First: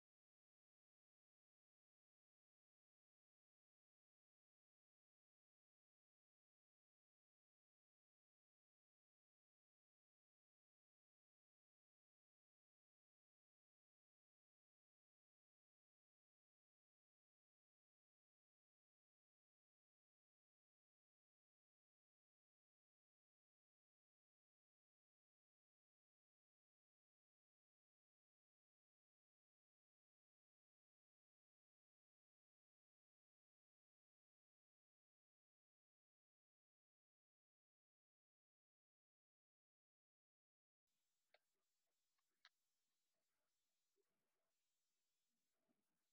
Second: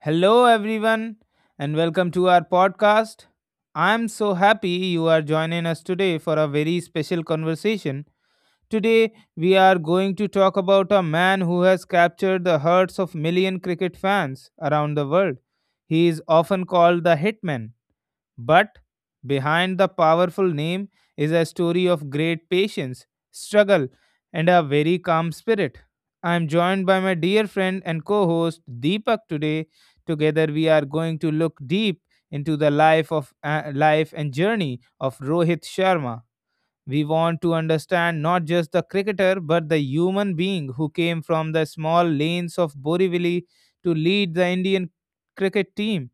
Hello, everyone, and welcome to our podcast. I am so happy you are joining us today for a very special conversation. Today, we are going to talk about a man who has captured the hearts of million cricket fans around the world. He is often called the Hitman, but behind the powerful name is a story of great patience, struggle, and a very calm spirit. I am joined by my dear friend and co host Deepak today. Together, we are going to look deep into the life and journey of Rohit Sharma. We want to understand not just the cricketer but the human being who came from the small lanes of Borivali to lead the Indian cricket team.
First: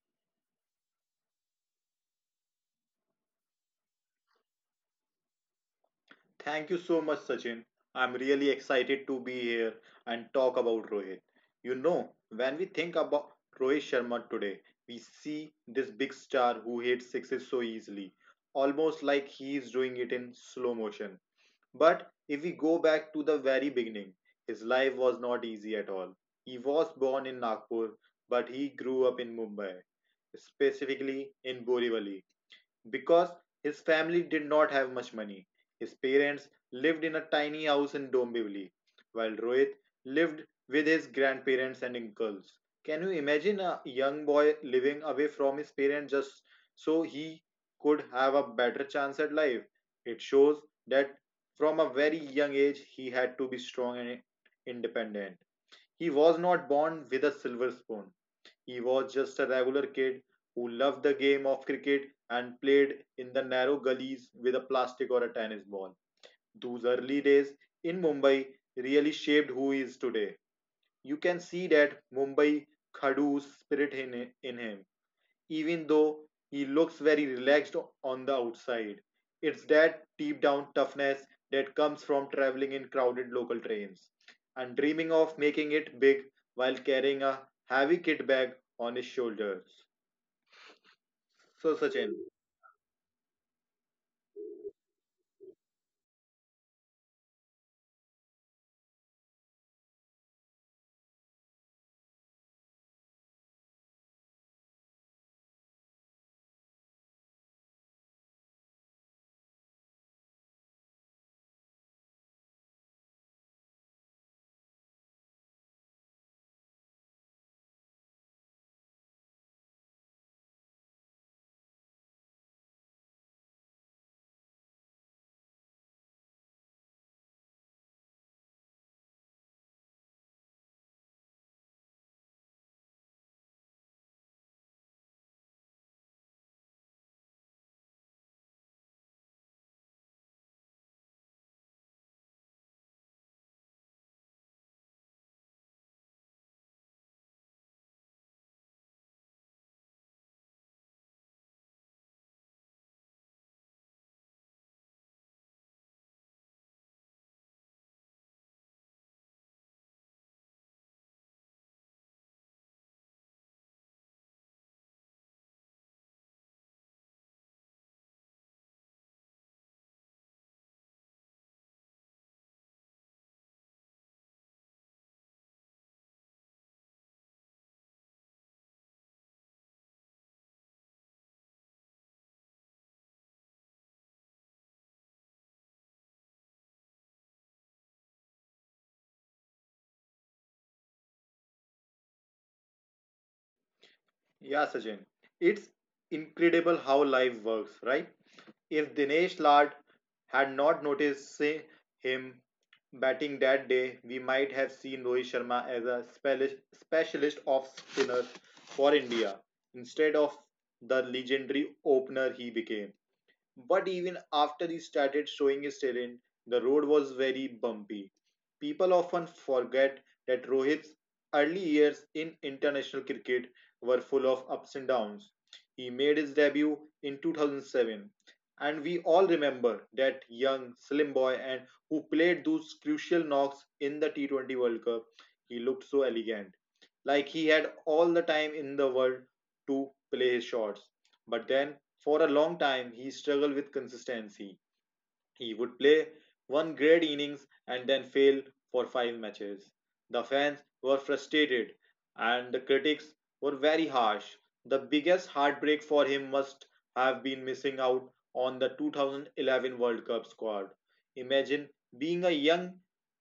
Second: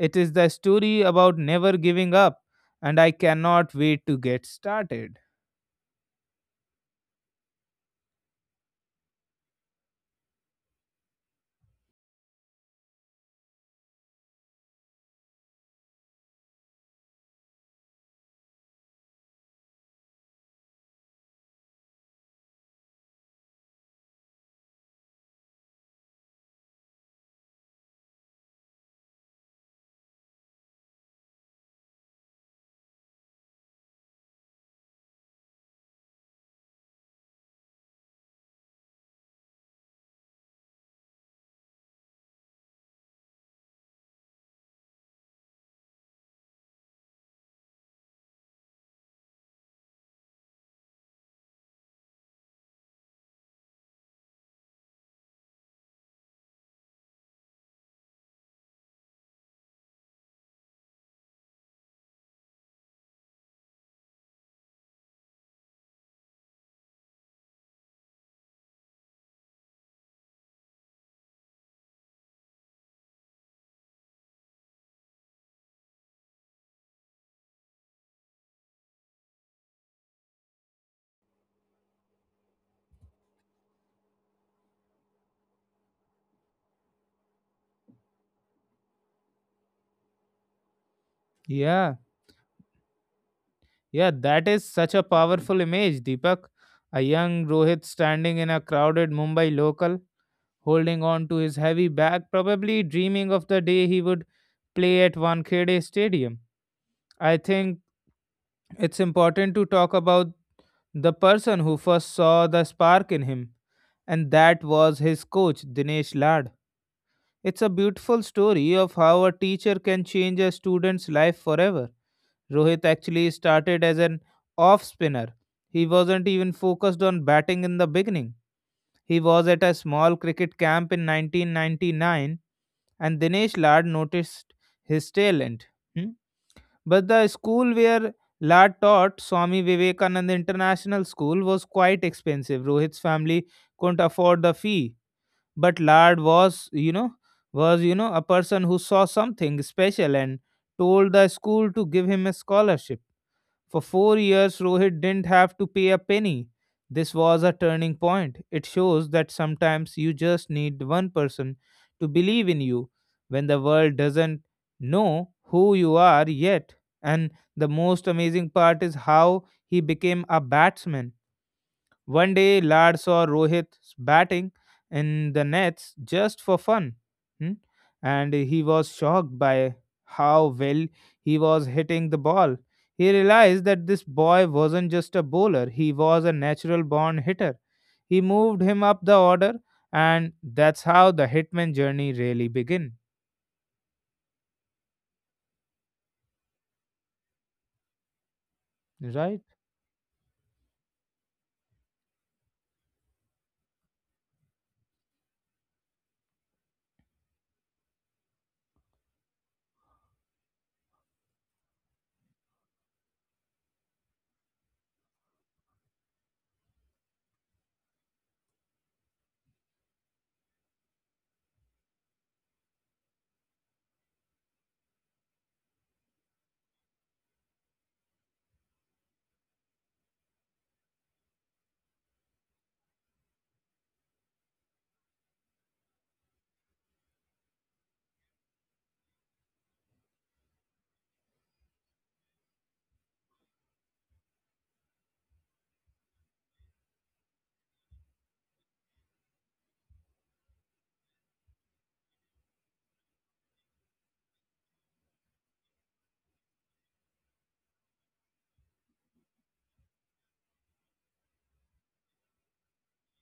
It is the story about never giving up, and I cannot wait to get started. Thank you so much, Sachin. I'm really excited to be here and talk about Rohit. You know, when we think about Rohit Sharma today, we see this big star who hits success so easily, almost like he is doing it in slow motion. But if we go back to the very beginning, his life was not easy at all. He was born in Nagpur, but he grew up in Mumbai, specifically in Borivali because his family did not have much money. His parents lived in a tiny house in Dombivli, while Rohit lived with his grandparents and uncles. Can you imagine a young boy living away from his parents just so he could have a better chance at life? It shows that from a very young age he had to be strong and independent. He was not born with a silver spoon. He was just a regular kid who loved the game of cricket and played in the narrow gullies with a plastic or a tennis ball. Those early days in Mumbai really shaped who he is today. You can see that Mumbai Khadu's spirit in him even though he looks very relaxed on the outside. It's that deep down toughness that comes from traveling in crowded local trains and dreaming of making it big while carrying a heavy kit bag on his shoulders. So, Yeah, Sachin, yeah, that is such a powerful image, Deepak. A young Rohit standing in a crowded Mumbai local, holding on to his heavy bag, probably dreaming of the day he would play at Wankhede Stadium. I think it's important to talk about the person who first saw the spark in him, and that was his coach, Dinesh Lad. It's a beautiful story of how a teacher can change a student's life forever. Rohit actually started as an off spinner. He wasn't even focused on batting in the beginning. He was at a small cricket camp in 1999, and Dinesh Lad noticed his talent. Hmm? But the school where Lad taught, Swami Vivekanand International School, was quite expensive. Rohit's family couldn't afford the fee, but Lard was a person who saw something special and told the school to give him a scholarship. For 4 years, Rohit didn't have to pay a penny. This was a turning point. It shows that sometimes you just need one person to believe in you when the world doesn't know who you are yet. And the most amazing part is how he became a batsman. One day, Lad saw Rohit batting in the nets just for fun, hmm, and he was shocked by how well he was hitting the ball. He realized that this boy wasn't just a bowler, he was a natural born hitter. He moved him up the order, and that's how the hitman journey really begin, yeah, Sachin, it's incredible how life works, right? If Dinesh right? Lad had not noticed him batting that day, we might have seen Rohit Sharma as a specialist off spinner for India instead of the legendary opener he became. But even after he started showing his talent, the road was very bumpy. People often forget that Rohit's early years in international cricket were full of ups and downs. He made his debut in 2007, and we all remember that young, slim boy and who played those crucial knocks in the T20 World Cup. He looked so elegant, like he had all the time in the world to play his shots. But then for a long time he struggled with consistency. He would play one great innings and then fail for five matches. The fans were frustrated and the critics were very harsh. The biggest heartbreak for him must have been missing out on the 2011 World Cup squad. Imagine being a young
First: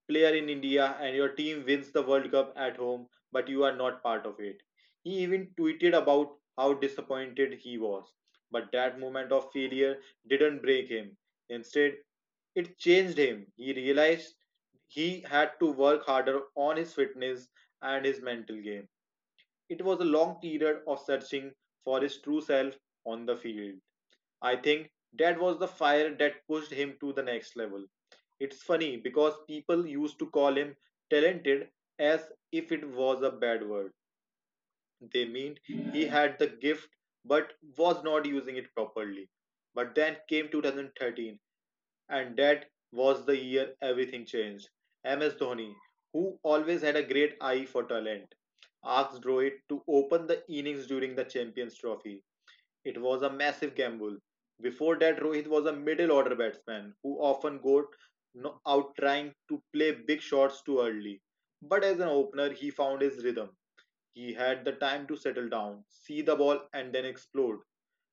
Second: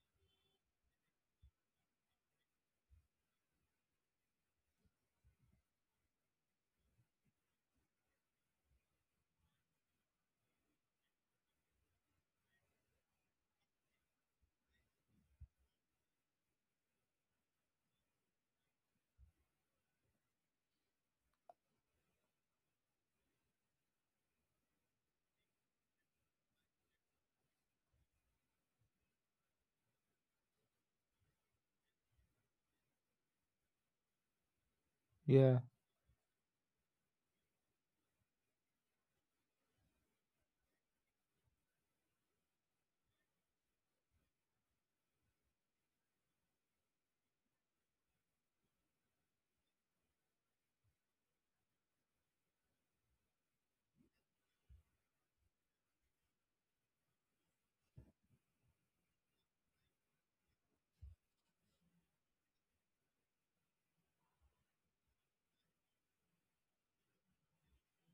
player in India and your team wins the World Cup at home, but you are not part of it. He even tweeted about how disappointed he was. But that moment of failure didn't break him. Instead, it changed him. He realized he had to work harder on his fitness and his mental game. It was a long period of searching for his true self on the field. I think that was the fire that pushed him to the next level. It's funny because people used to call him talented as if it was a bad word. They Yeah, meant he had the gift but was not using it properly. But then came 2013, and that was the year everything changed. MS Dhoni, who always had a great eye for talent, asked Rohit to open the innings during the Champions Trophy. It was a massive gamble. Before that, Rohit was a middle order batsman who often got out trying to play big shots too early. But as an opener, he found his rhythm. He had the time to settle down, see the ball, and then explode.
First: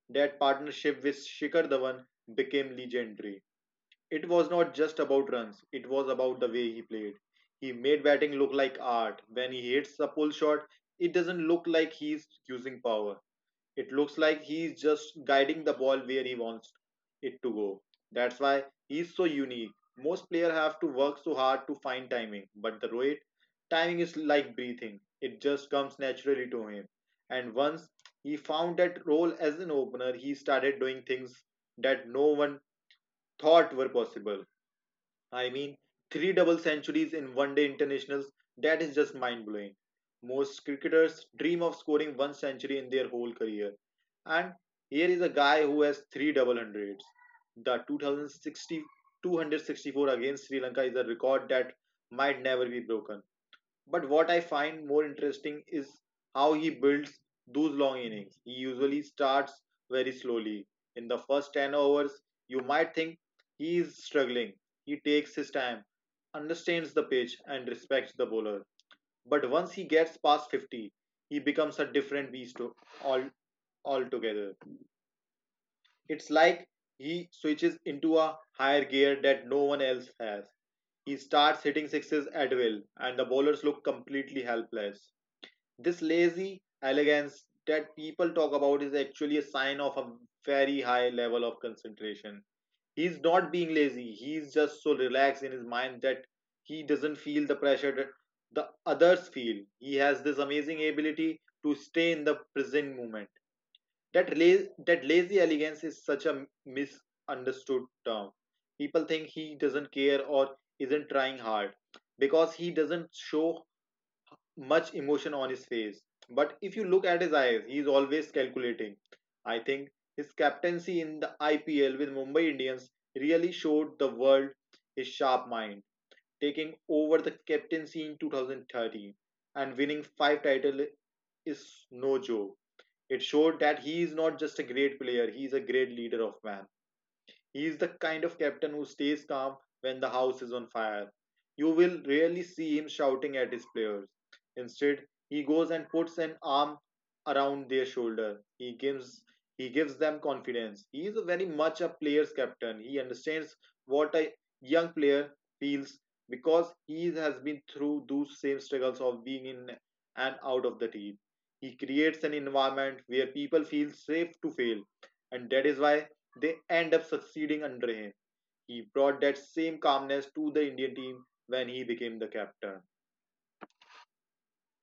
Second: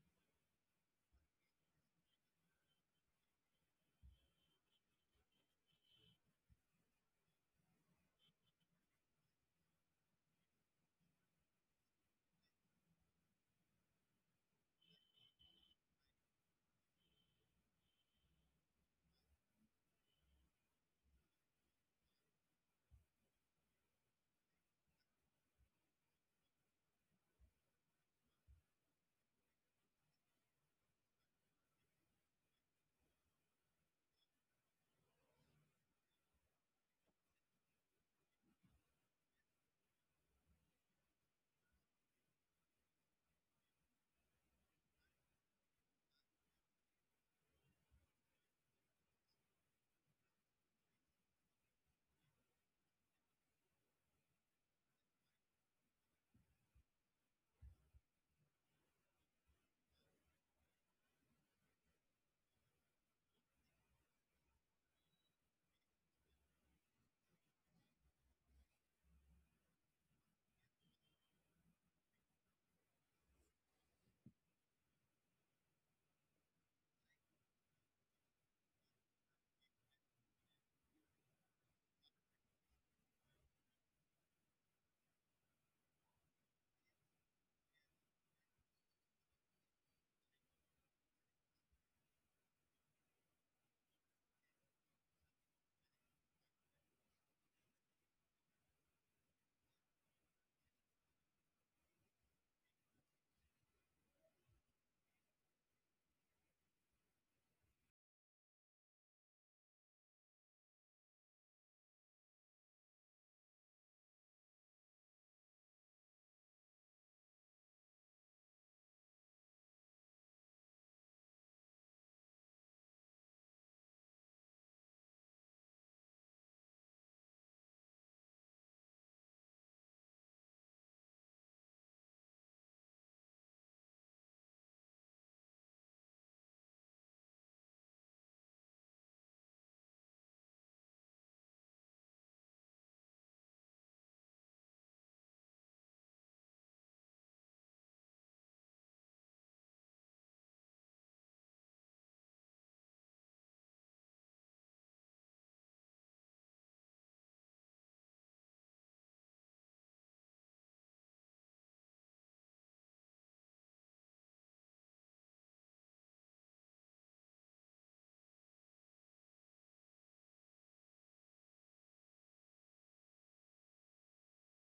That partnership with Shikhar Dhawan became legendary. It was not just about runs, it was about the way he played. He made batting look like art. When he hits a pull shot, it doesn't look like he's using power. It looks like he's just guiding the ball where he wants it to go. That's why he's so unique. Most players have to work so hard to find timing, but the Rohit timing is like breathing. It just comes naturally to him. And once he found that role as an opener, he started doing things that no one thought were possible. I mean, three double centuries in one day internationals, that is just mind blowing. Most cricketers dream of scoring one century in their whole career. And here is a guy who has three double hundreds. The 2060, against Sri Lanka, is a record that might never be broken. But what I find more interesting is how he builds those long innings. He usually starts very slowly. In the first 10 overs, you might think he is struggling. He takes his time, understands the pitch, and respects the bowler. But once he gets past 50, he becomes a different beast all, altogether. It's like he switches into a higher gear that no one else has. He starts hitting sixes at will, and the bowlers look completely helpless. This lazy elegance that people talk about is actually a sign of a very high level of concentration. He's not being lazy, he's just so relaxed in his mind that he doesn't feel the pressure that the others feel. He has this amazing ability to stay in the present moment. That lazy elegance is such a misunderstood term. People think he doesn't care or isn't trying hard because he doesn't show much emotion on his face. But if you look at his eyes, he is always calculating. I think his captaincy in the IPL with Mumbai Indians really showed the world his sharp mind, taking over the captaincy in 2013 and winning five titles is no joke. It showed that he is not just a great player, he is a great leader of man. He is the kind of captain who stays calm when the house is on fire. You will rarely see him shouting at his players. Instead, he goes and puts an arm around their shoulder. He gives them confidence. He is a very much a player's captain. He understands what a young player feels because he has been through those same struggles of being in and out of the team. He creates an environment where people feel safe to fail, and that is why they end up succeeding under him. He brought that same calmness to the Indian team when he became the captain.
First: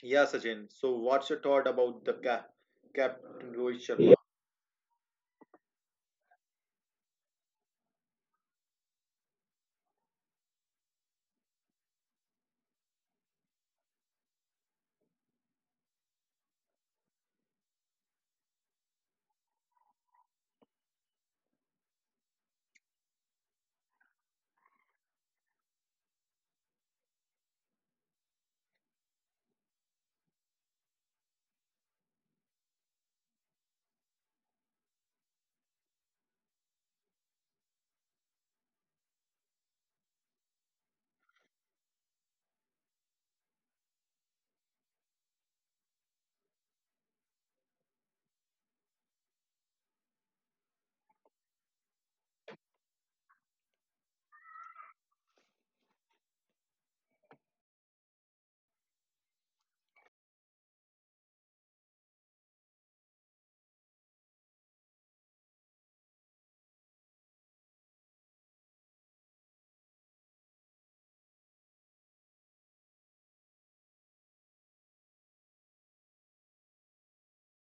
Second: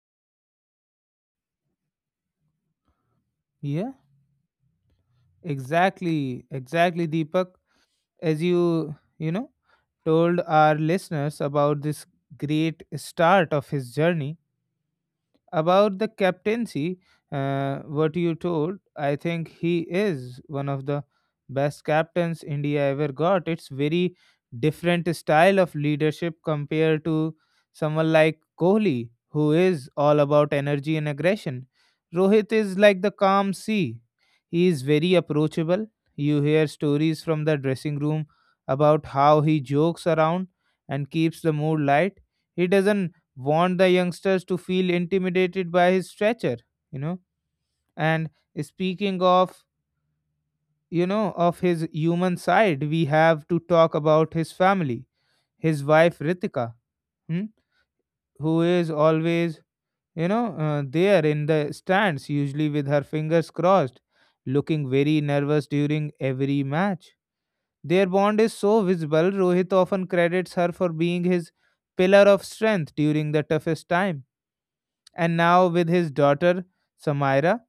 Yeah, Sachin. So, what's your thought about the captain Rohit yeah, Sharma? exactly, exactly, Deepak. As you told our listeners about this great start of his journey about the captaincy, what you told, I think he is one of the best captains India ever got. It's very different style of leadership compared to someone like Kohli, who is all about energy and aggression. Rohit is like the calm sea. He is very approachable. You hear stories from the dressing room about how he jokes around and keeps the mood light. He doesn't want the youngsters to feel intimidated by his stature, you know and speaking of you know of his human side, we have to talk about his family, his wife Ritika, hmm, who is always, there in the stands, usually with her fingers crossed, looking very nervous during every match. Their bond is so visible. Rohit often credits her for being his pillar of strength during the toughest time. And now with his daughter Samaira,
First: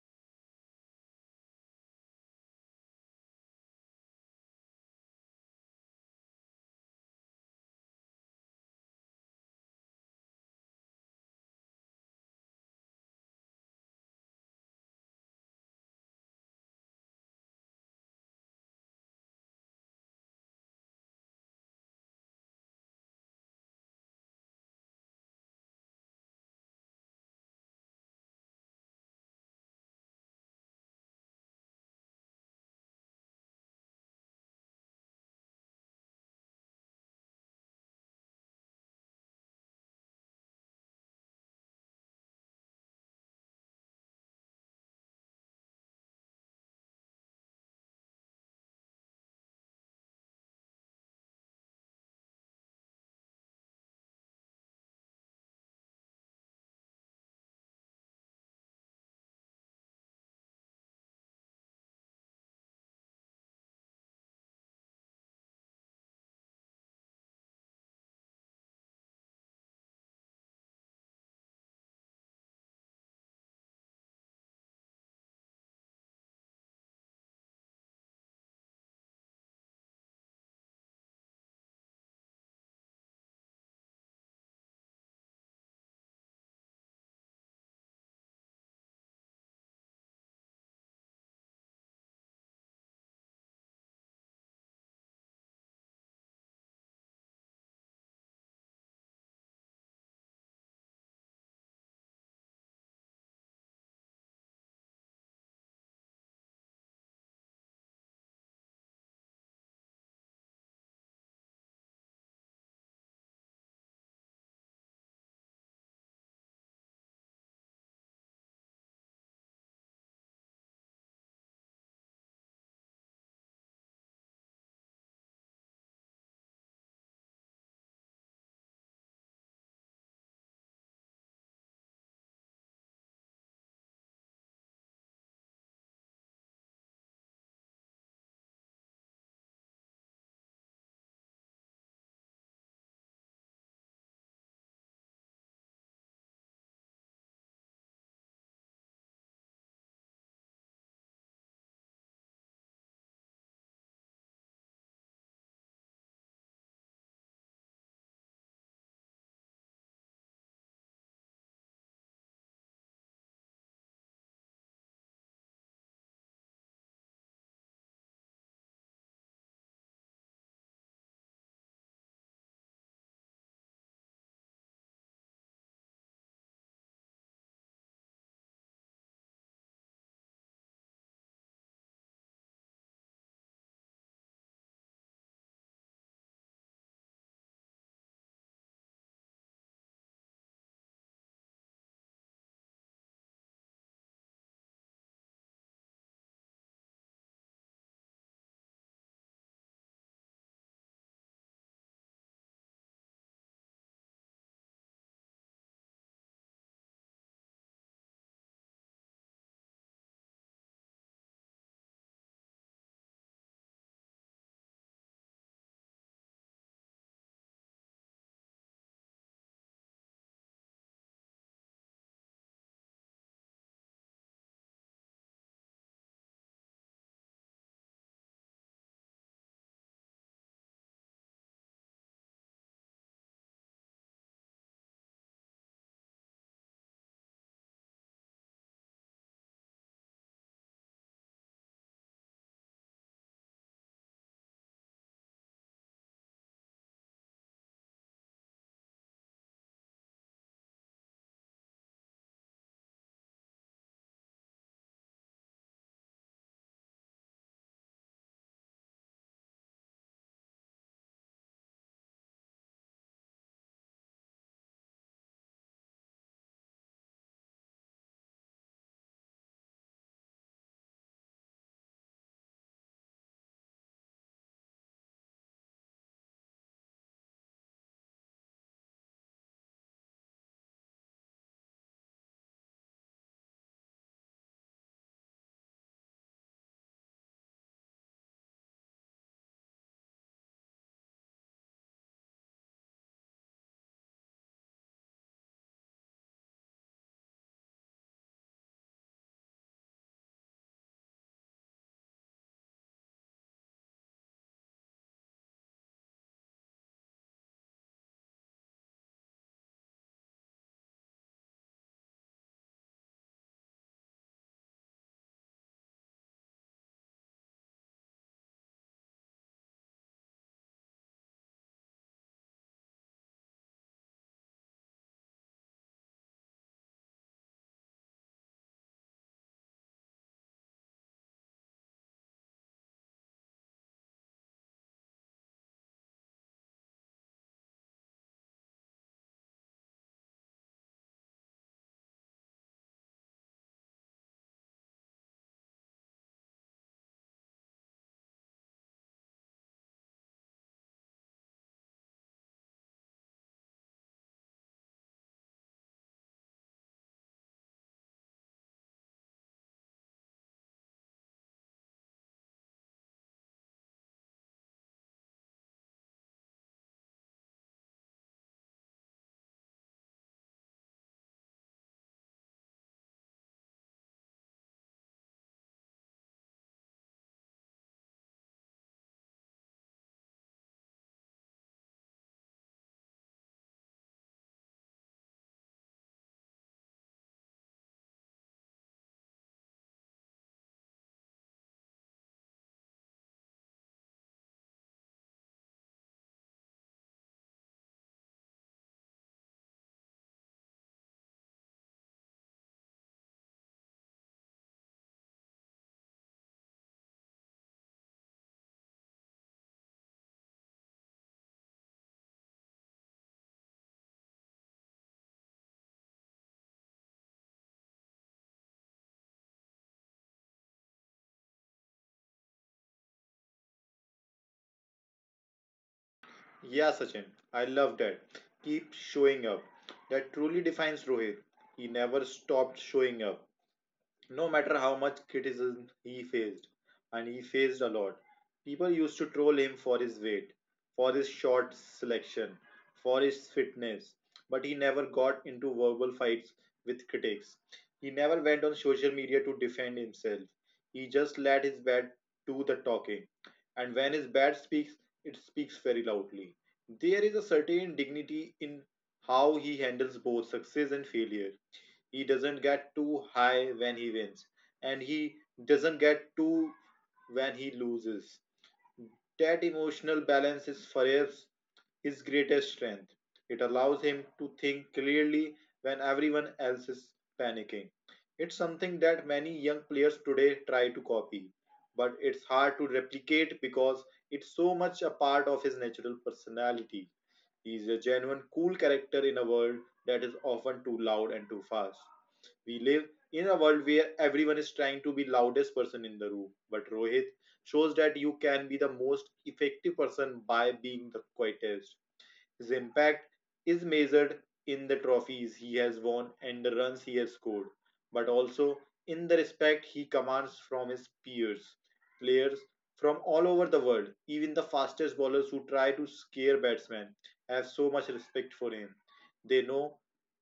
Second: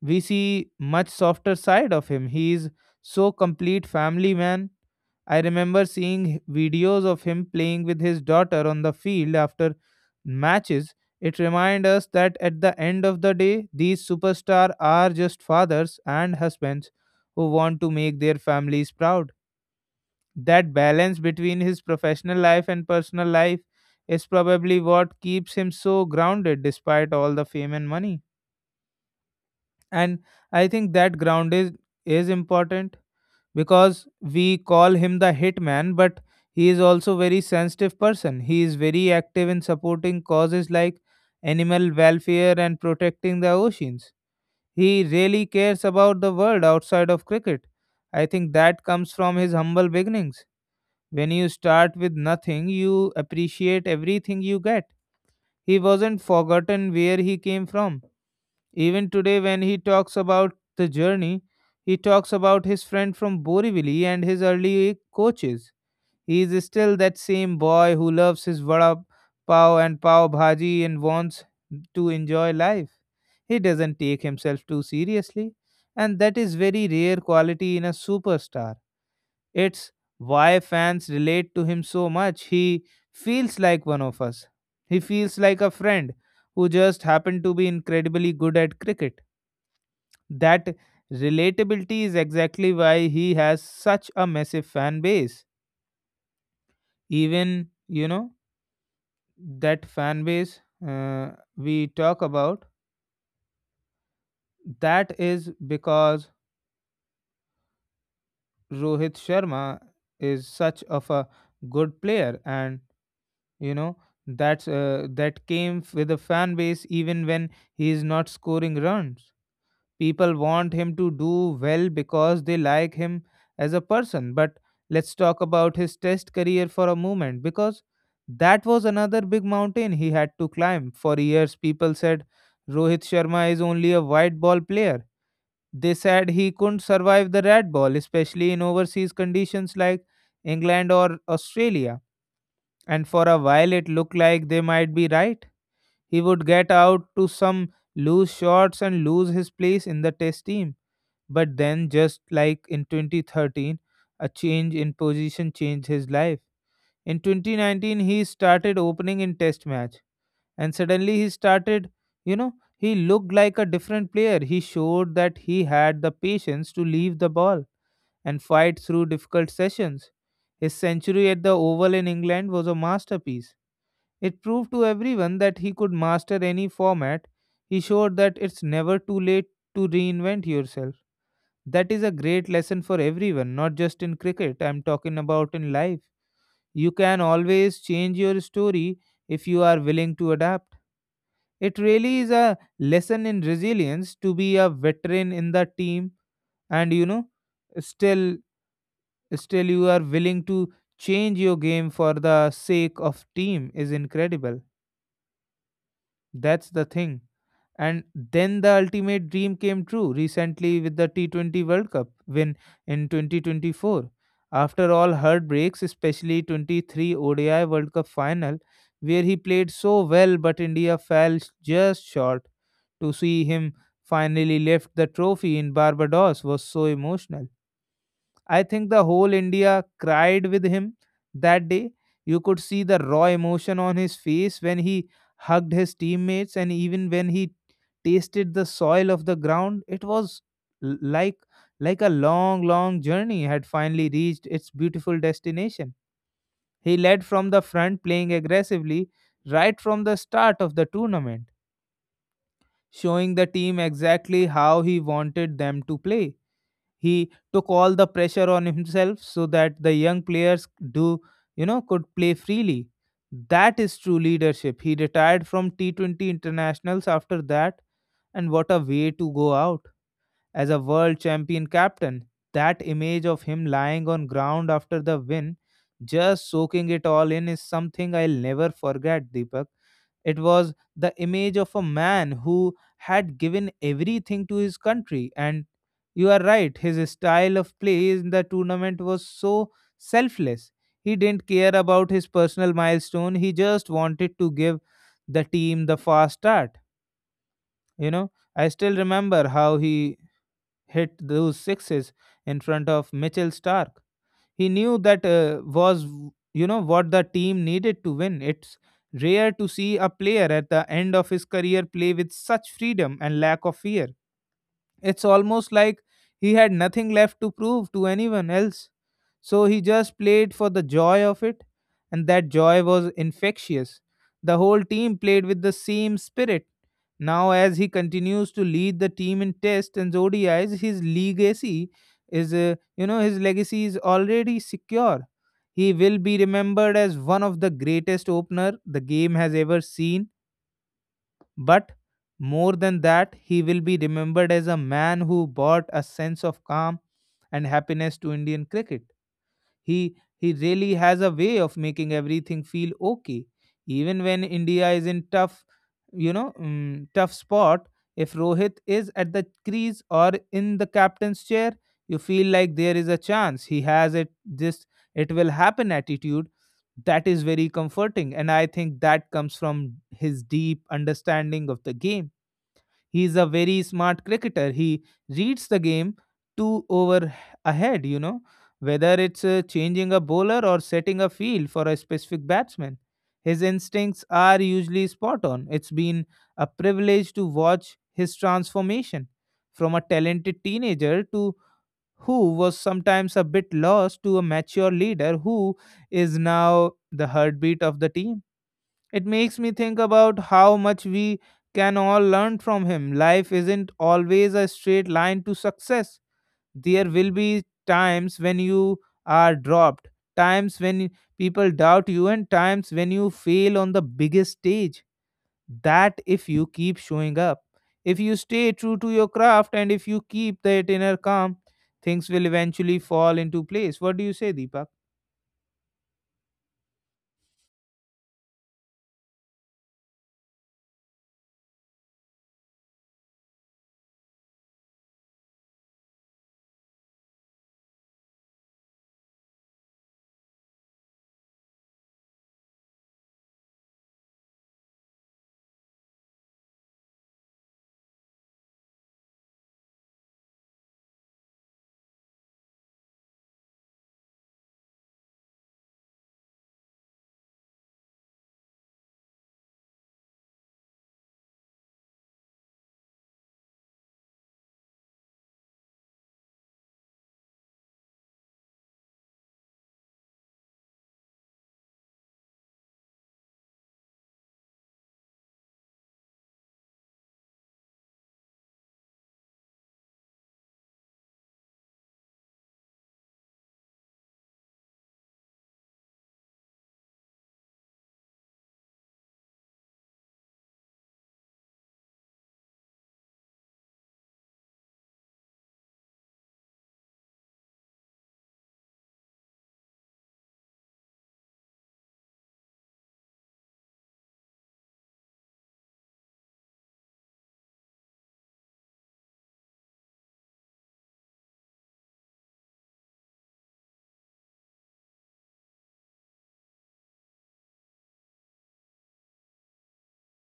we see much softer side of him. He is so complete family man. I remember seeing videos of him playing with his daughter on the field after matches. It reminds us that at the end of the day, these superstars are just fathers and husbands who want to make their families proud. That balance between his professional life and personal life is probably what keeps him so grounded despite all the fame and money. And I think that ground is important, because we call him the hitman, but he is also very sensitive person. He is very active in supporting causes like animal welfare and protecting the oceans. He really cares about the world outside of cricket. I think that comes from his humble beginnings. When you start with nothing, you appreciate everything you get. He wasn't forgotten where he came from. Even today, when he talks about the journey, he talks about his friend from Borivali and his early coaches. He is still that same boy who loves his vada pav and pav bhaji and wants to enjoy life. He doesn't take himself too seriously, and that is very rare quality in a superstar. It's why fans relate to him so much. He feels like one of us. He feels like a friend who just happened to be incredibly good at cricket. That relatability is exactly why he has such a massive fan base. Even, you know, that fan base uh, we talk about, that is because Rohit Sharma is such of a good player, and you know that came with a fan base. Even when he is not scoring runs, people want him to do well because they like him as a person. But let's talk about his test career for a moment, because that was another big mountain he had to climb. For years people said Rohit Sharma is only a white ball player. They said he couldn't survive the red ball, especially in overseas conditions like England or Australia, and for a while, it looked like they might be right. He would get out to some loose shots and lose his place in the test team. But then, just like in 2013, a change in position changed his life. In 2019, he started opening in test match. And suddenly, he started, he looked like a different player. He showed that he had the patience to leave the ball and fight through difficult sessions. His century at the Oval in England was a masterpiece. It proved to everyone that he could master any format. He showed that it's never too late to reinvent yourself. That is a great lesson for everyone, not just in cricket, I'm talking about in life. You can always change your story if you are willing to adapt. It really is a lesson in resilience. To be a veteran in the team and still still you are willing to change your game for the sake of team is incredible. That's the thing. And then the ultimate dream came true recently with the T20 World Cup win in 2024. After all heartbreaks, especially 23 ODI World Cup final, where he played so well but India fell just short. To see him finally lift the trophy in Barbados was so emotional. I think the whole India cried with him that day. You could see the raw emotion on his face when he hugged his teammates and even when he tasted the soil of the ground. It was l- like like a long, long journey had finally reached its beautiful destination. He led from the front playing aggressively right from the start of the tournament, showing the team exactly how he wanted them to play. He took all the pressure on himself so that the young players do, could play freely. That is true leadership. He retired from T20 internationals after that, and what a way to go out as a world champion captain. That image of him lying on ground after the win, just soaking it all in, is something I'll never forget, Deepak. It was the image of a man who had given everything to his country. And you are right, his style of play in the tournament was so selfless. He didn't care about his personal milestone, he just wanted to give the team the fast start. You know, I still remember how he hit those sixes in front of Mitchell Stark. He knew that was, you know, what the team needed to win. It's rare to see a player at the end of his career play with such freedom and lack of fear. It's almost like he had nothing left to prove to anyone else. So he just played for the joy of it, and that joy was infectious. The whole team played with the same spirit. Now, as he continues to lead the team in tests and ODIs, his legacy is, you know, his legacy is already secure. He will be remembered as one of the greatest opener the game has ever seen, but more than that, he will be remembered as a man who brought a sense of calm and happiness to Indian cricket. He really has a way of making everything feel okay, even when India is in tough, tough spot. If Rohit is at the crease or in the captain's chair, you feel like there is a chance. He has it. This "it will happen" attitude, that is very comforting, and I think that comes from his deep understanding of the game. He's a very smart cricketer. He reads the game 2 over ahead, whether it's changing a bowler or setting a field for a specific batsman. His instincts are usually spot on. It's been a privilege to watch his transformation from a talented teenager to who was sometimes a bit lost to a mature leader who is now the heartbeat of the team. It makes me think about how much we can all learn from him. Life isn't always a straight line to success. There will be times when you are dropped, times when people doubt you, and times when you fail on the biggest stage. That if you keep showing up, if you stay true to your craft, and if you keep that inner calm, things will eventually fall into place. What do you say, Deepak? Yeah, Sachin. I love that. Keep showing up. That truly defines Rohit. He never stopped showing up, no matter how much criticism he faced, and he faced a lot. People used to troll him for his weight, for his short selection, for his fitness, but he never got into verbal fights with critics. He never went on social media to defend himself. He just let his bat do the talking. And when his bat speaks, it speaks very loudly. There is a certain dignity in how he handles both success and failure. He doesn't get too high when he wins, and he doesn't get too when he loses. That emotional balance is perhaps his greatest strength. It allows him to think clearly when everyone else is panicking. It's something that many young players today try to copy, but it's hard to replicate because it's so much a part of his natural personality. He is a genuine cool character in a world that is often too loud and too fast. We live in a world where everyone is trying to be loudest person in the room, but Rohit shows that you can be the most effective person by being the quietest. His impact is measured in the trophies he has won and the runs he has scored, but also in the respect he commands from his peers. Players from all over the world, even the fastest bowlers who try to scare batsmen, have so much respect for him. They know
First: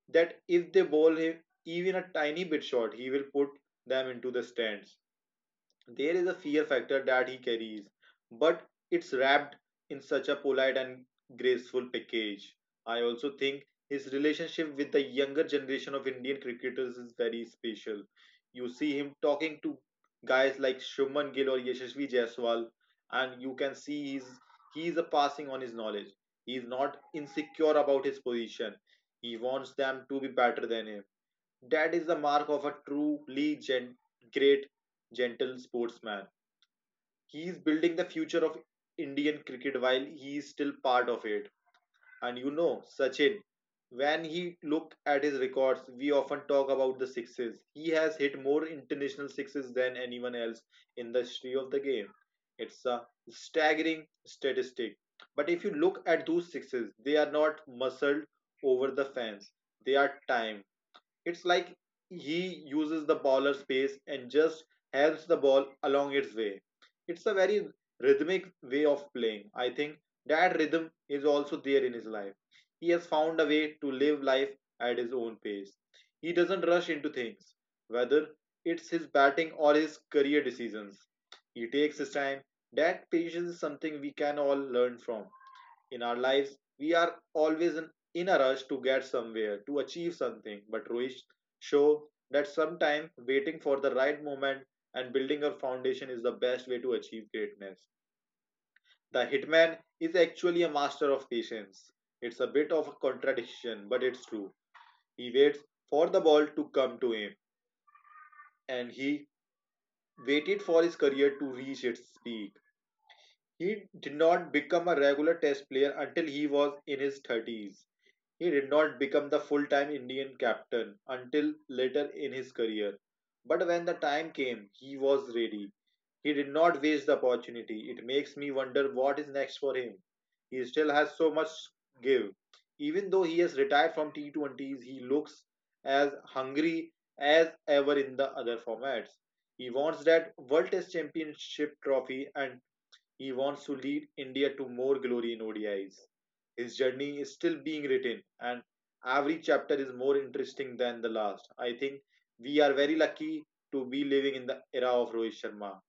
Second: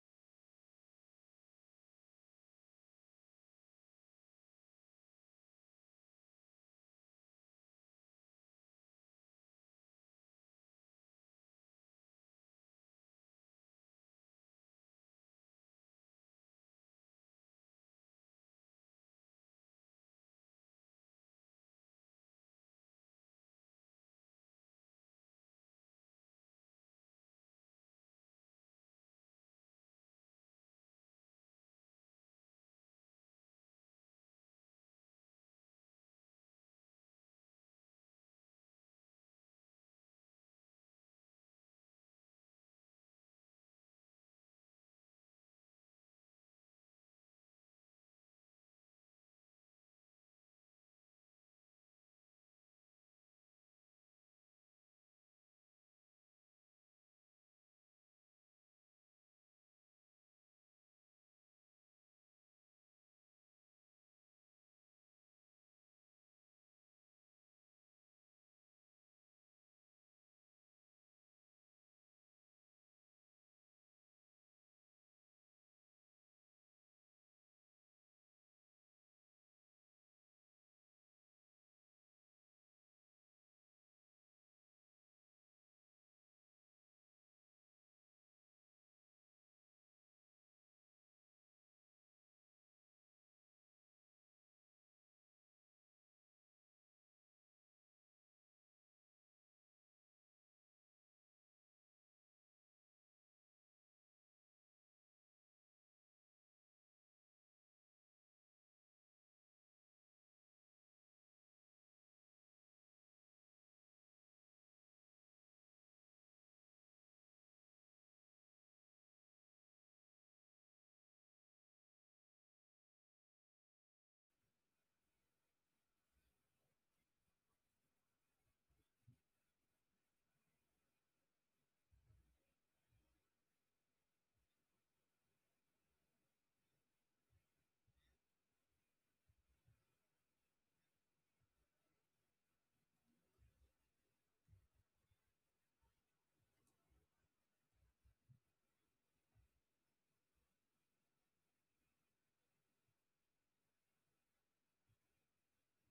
that if they bowl him even a tiny bit short, he will put them into the stands. There is a fear factor that he carries, but it's wrapped in such a polite and graceful package. I also think his relationship with the younger generation of Indian cricketers is very special. You see him talking to guys like Shubman Gill or Yashasvi Jaiswal, and you can see he's a passing on his knowledge. He's not insecure about his position. He wants them to be better than him. That is the mark of a truly great, gentle sportsman. He is building the future of Indian cricket while he is still part of it. And you know, Sachin, when he look at his records, we often talk about the sixes. He has hit more international sixes than anyone else in the history of the game. It's a staggering statistic. But if you look at those sixes, they are not muscled over the fence. They are timed. It's like he uses the bowler's pace and just helps the ball along its way. It's a very rhythmic way of playing. I think that rhythm is also there in his life. He has found a way to live life at his own pace. He doesn't rush into things, whether it's his batting or his career decisions. He takes his time. That patience is something we can all learn from. In our lives, we are always in a rush to get somewhere, to achieve something. But Rohit show that sometimes waiting for the right moment and building a foundation is the best way to achieve greatness. The hitman is actually a master of patience. It's a bit of a contradiction, but it's true. He waits for the ball to come to him, and he waited for his career to reach its peak. He did not become a regular test player until he was in his 30s. He did not become the full time Indian captain until later in his career. But when the time came, he was ready. He did not waste the opportunity. It makes me wonder what is next for him. He still has so much give. Even though he has retired from T20s, he looks as hungry as ever in the other formats. He wants that World Test Championship trophy, and he wants to lead India to more glory in ODIs. His journey is still being written, and every chapter is more interesting than the last. I think we are very lucky to be living in the era of Rohit Sharma.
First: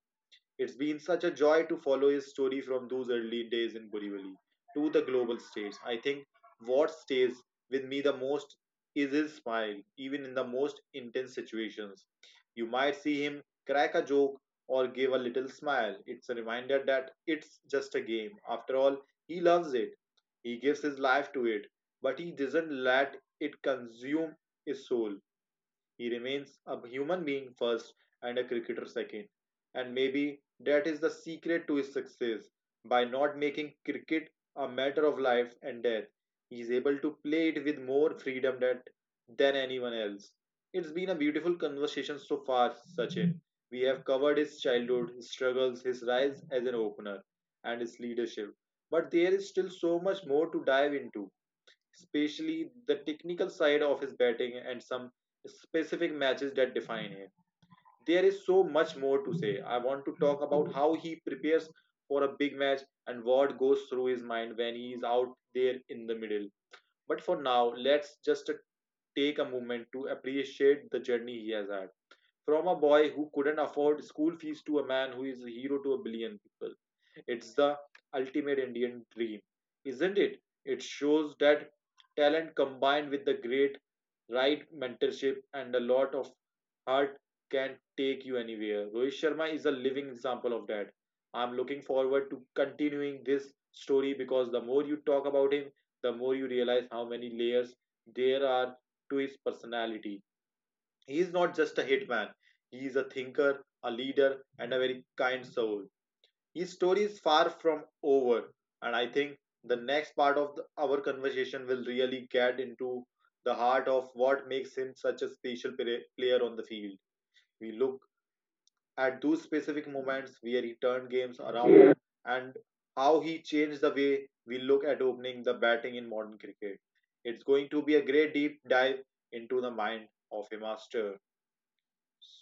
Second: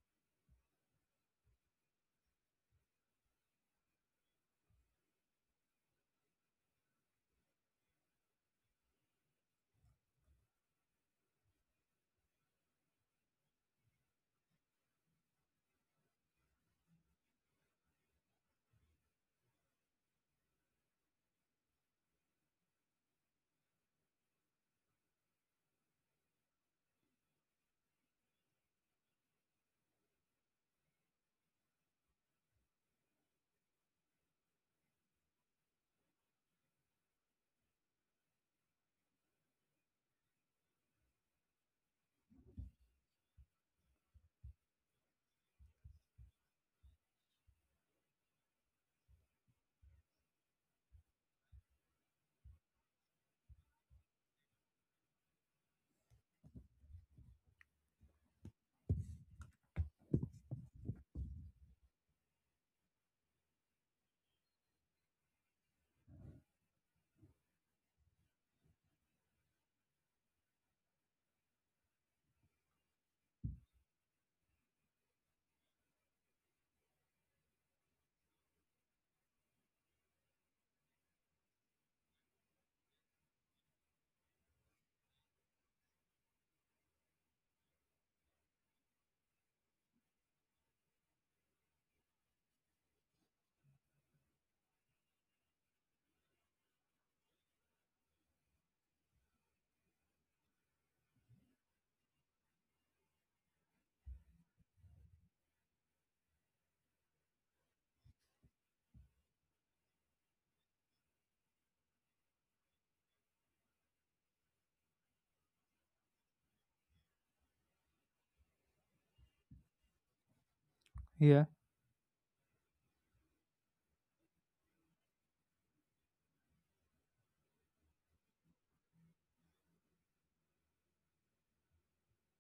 It's been such a joy to follow his story, from those early days in Borivali to the global stage. I think what stays with me the most is his smile, even in the most intense situations. You might see him crack a joke or give a little smile. It's a reminder that it's just a game. After all, he loves it. He gives his life to it, but he doesn't let it consume his soul. He remains a human being first and a cricketer second. And maybe that is the secret to his success. By not making cricket a matter of life and death, he is able to play it with more freedom than anyone else. It's been a beautiful conversation so far, Sachin. We have covered his childhood, his struggles, his rise as an opener, and his leadership. But there is still so much more to dive into, especially the technical side of his batting and some specific matches that define him. There is so much more to say. I want to talk about how he prepares for a big match and what goes through his mind when he is out there in the middle. But for now, let's just take a moment to appreciate the journey he has had. From a boy who couldn't afford school fees to a man who is a hero to a billion people. It's the ultimate Indian dream, isn't it? It shows that talent, combined with the great right mentorship and a lot of heart, can take you anywhere. Rohit Sharma is a living example of that. I'm looking forward to continuing this story, because the more you talk about him, the more you realize how many layers there are to his personality. He is not just a hitman, he is a thinker, a leader, and a very kind soul. His story is far from over, and I think the next part of our conversation will really get into the heart of what makes him such a special player on the field. We look at those specific moments where he turned games Yeah. around and how he changed the way we look at opening the batting in modern cricket. It's going to be a great deep dive into the mind of a master.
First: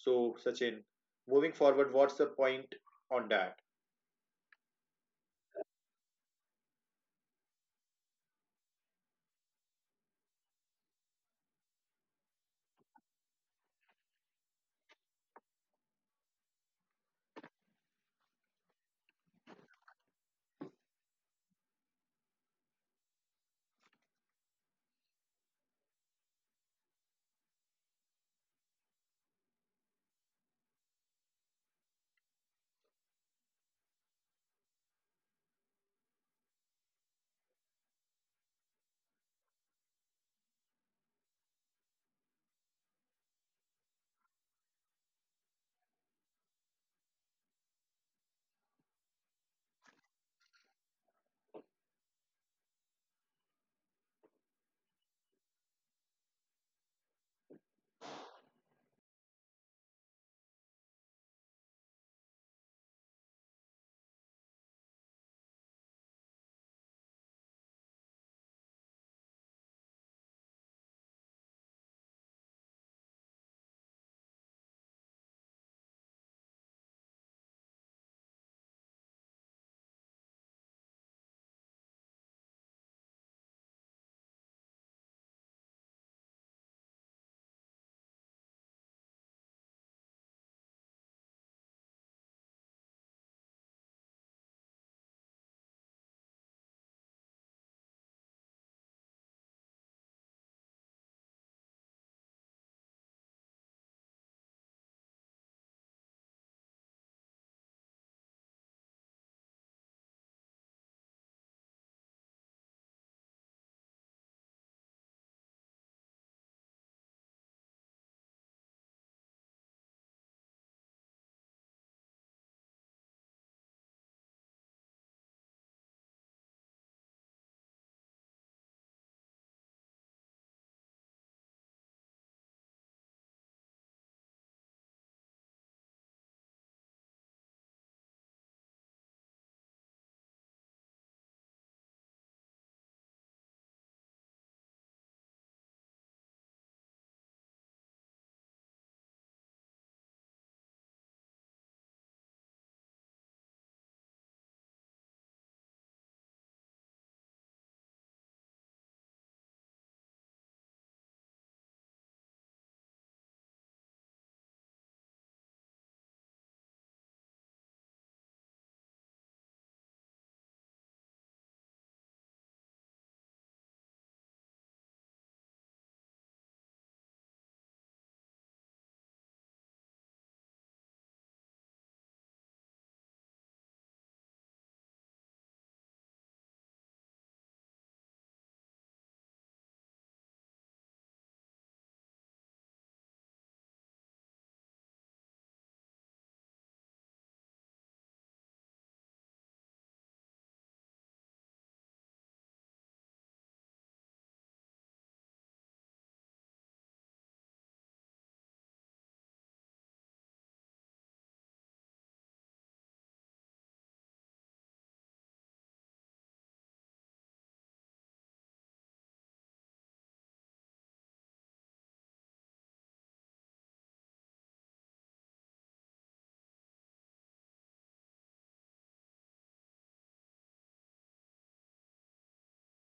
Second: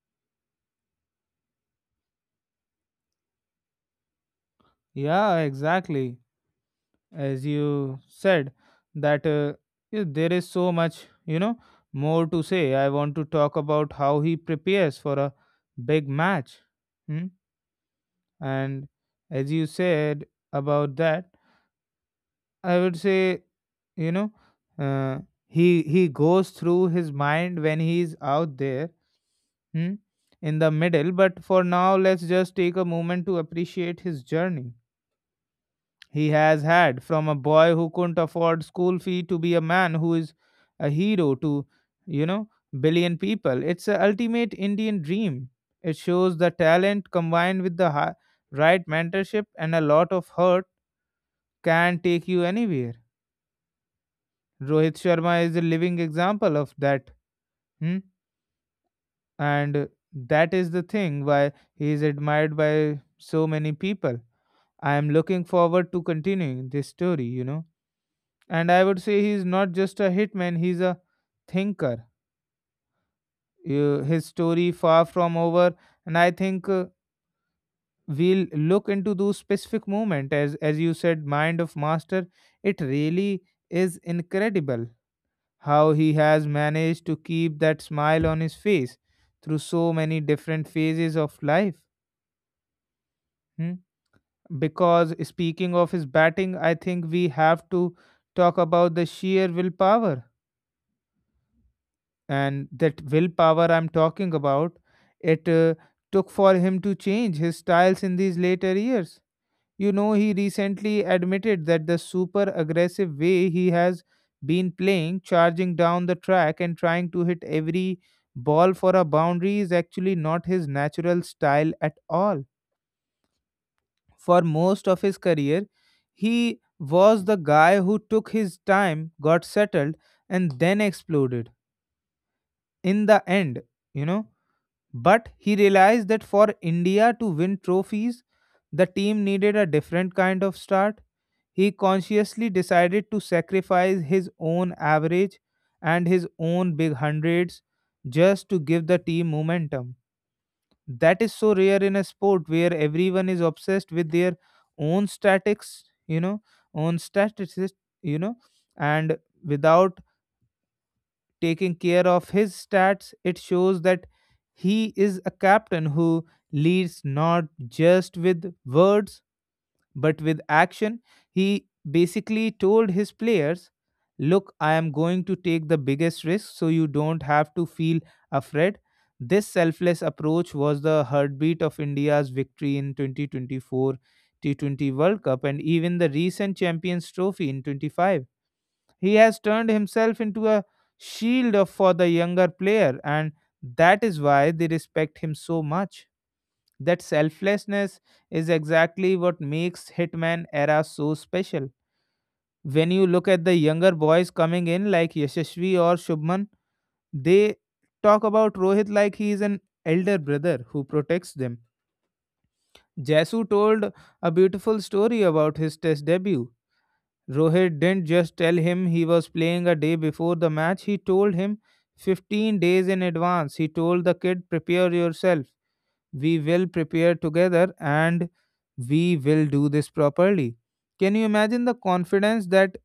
So, Sachin, moving forward, what's the point on that? Yeah, exactly. As you said that yeah, there is so much more to say. I want to talk about how he prepares for a big match. Hmm? And as you said about that, I would say, you know uh, he goes through his mind when he is out there. Hmm? In the middle. But for now, let's just take a moment to appreciate his journey he has had, from a boy who couldn't afford school fee to be a man who is a hero to, you know billion people. It's a ultimate Indian dream. It shows the talent combined with the right mentorship and a lot of hurt can take you anywhere. Rohit Sharma is a living example of that. Hmm? And that is the thing why he is admired by so many people. I am looking forward to continuing this story, and I would say he's not just a hitman, he's a thinker. His story far from over, and I think we'll look into those specific moment, as you said, mind of master. It really is incredible how he has managed to keep that smile on his face through so many different phases of life. Hmm. Because speaking of his batting, I think we have to talk about the sheer willpower, and that willpower I'm talking about, it took for him to change his styles in these later years. You know, he recently admitted that the super aggressive way he has been playing, charging down the track and trying to hit every ball for a boundary, is actually not his natural style at all. For most of his career, he was the guy who took his time, got settled, and then exploded. In the end, you know but he realized that for India to win trophies, the team needed a different kind of start. He consciously decided to sacrifice his own average and his own big hundreds just to give the team momentum. That is so rare in a sport where everyone is obsessed with their own statics, own statistics, you know, and without taking care of his stats, it shows that he is a captain who leads not just with words but with action. He basically told his players, "Look, I am going to take the biggest risk so you don't have to feel afraid." This selfless approach was the heartbeat of India's victory in 2024 T20 World Cup and even the recent Champions Trophy in 25. He has turned himself into a shield of- for the younger player, and that is why they respect him so much. That selflessness is exactly what makes Hitman era so special. When you look at the younger boys coming in, like Yashasvi or Shubman, they talk about Rohit like he is an elder brother who protects them. Jasu told a beautiful story about his test debut. Rohit didn't just tell him he was playing a day before the match, he told him 15 days in advance. He told the kid, "Prepare yourself. We will prepare together and we will do this properly." Can you imagine the confidence that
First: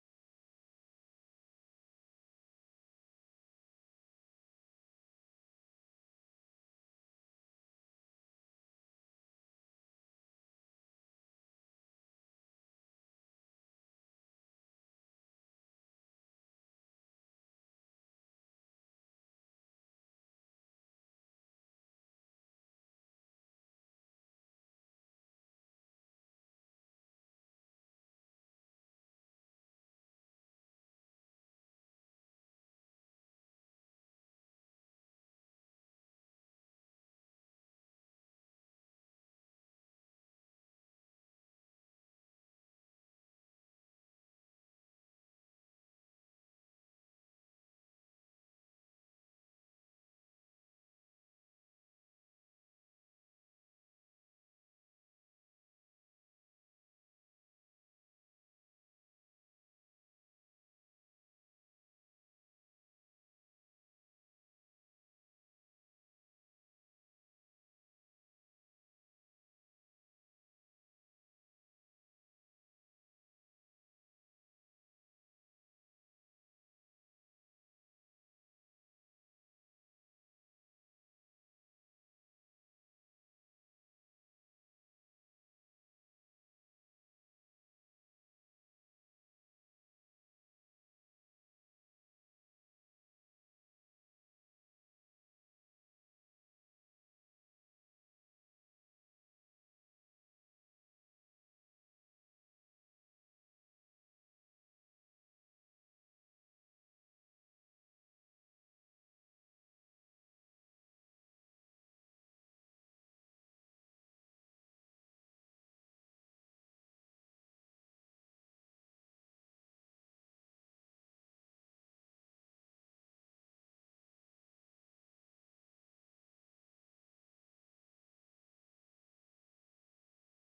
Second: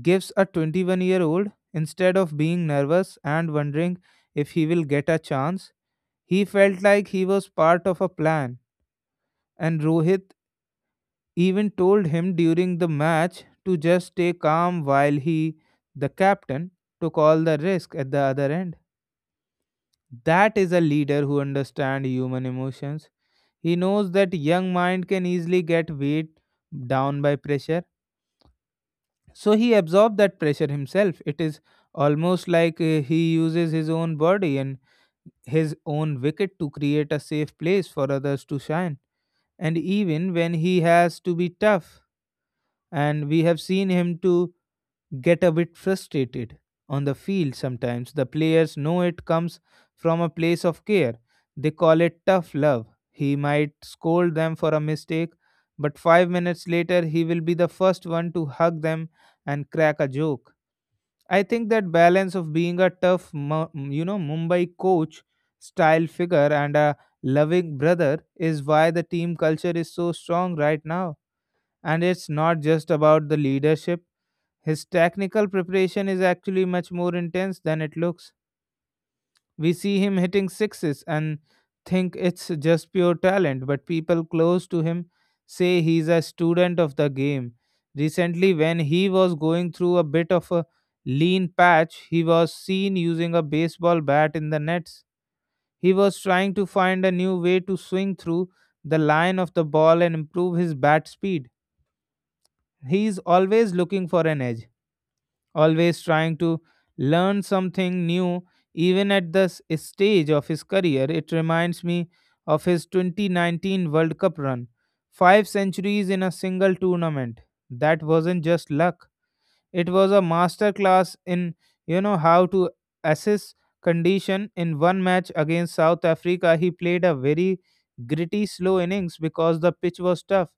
gives a 21-year-old? Instead of being nervous and wondering if he will get a chance, he felt like he was part of a plan. And Rohit even told him during the match to just stay calm while he, the captain, took all the risk at the other end. That is a leader who understands human emotions. He knows that young mind can easily get weighed down by pressure. So he absorbs that pressure himself. It is almost like he uses his own body and his own wicket to create a safe place for others to shine. And even when he has to be tough, and we have seen him to get a bit frustrated on the field sometimes. The players know it comes from a place of care. They call it tough love. He might scold them for a mistake, but 5 minutes later, he will be the first one to hug them and crack a joke. I think that balance of being a tough, Mumbai coach style figure and a loving brother is why the team culture is so strong right now. And it's not just about the leadership, his technical preparation is actually much more intense than it looks. We see him hitting sixes and think it's just pure talent, but people close to him say he's a student of the game. Recently, when he was going through a bit of a lean patch, he was seen using a baseball bat in the nets. He was trying to find a new way to swing through the line of the ball and improve his bat speed. He is always looking for an edge, always trying to learn something new even at this stage of his career. It reminds me of his 2019 World Cup run. Five centuries in a single tournament. That wasn't just luck. It was a masterclass in, how to assess condition. In one match against South Africa, he played a very gritty slow innings because the pitch was tough.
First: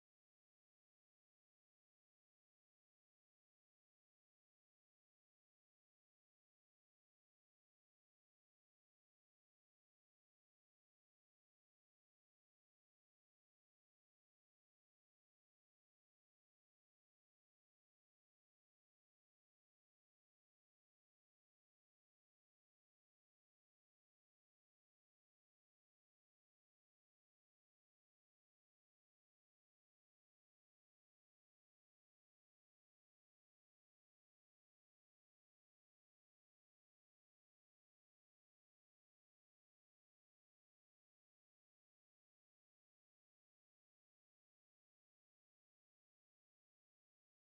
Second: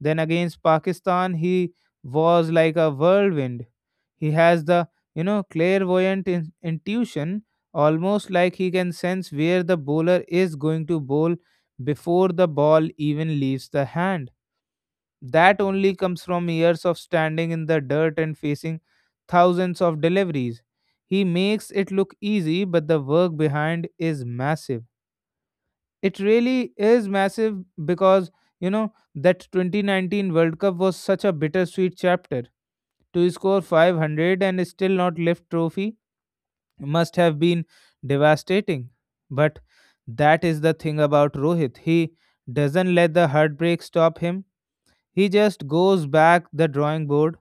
Then against Pakistan he was like a whirlwind. He has the, clairvoyant intuition, almost like he can sense where the bowler is going to bowl before the ball even leaves the hand. That only comes from years of standing in the dirt and facing thousands of deliveries. He makes it look easy, but the work behind is massive. It really is massive because, that 2019 World Cup was such a bittersweet chapter. To score 500 and still not lift trophy must have been devastating. But that is the thing about Rohit. He doesn't let the heartbreak stop him. He just goes back the drawing board.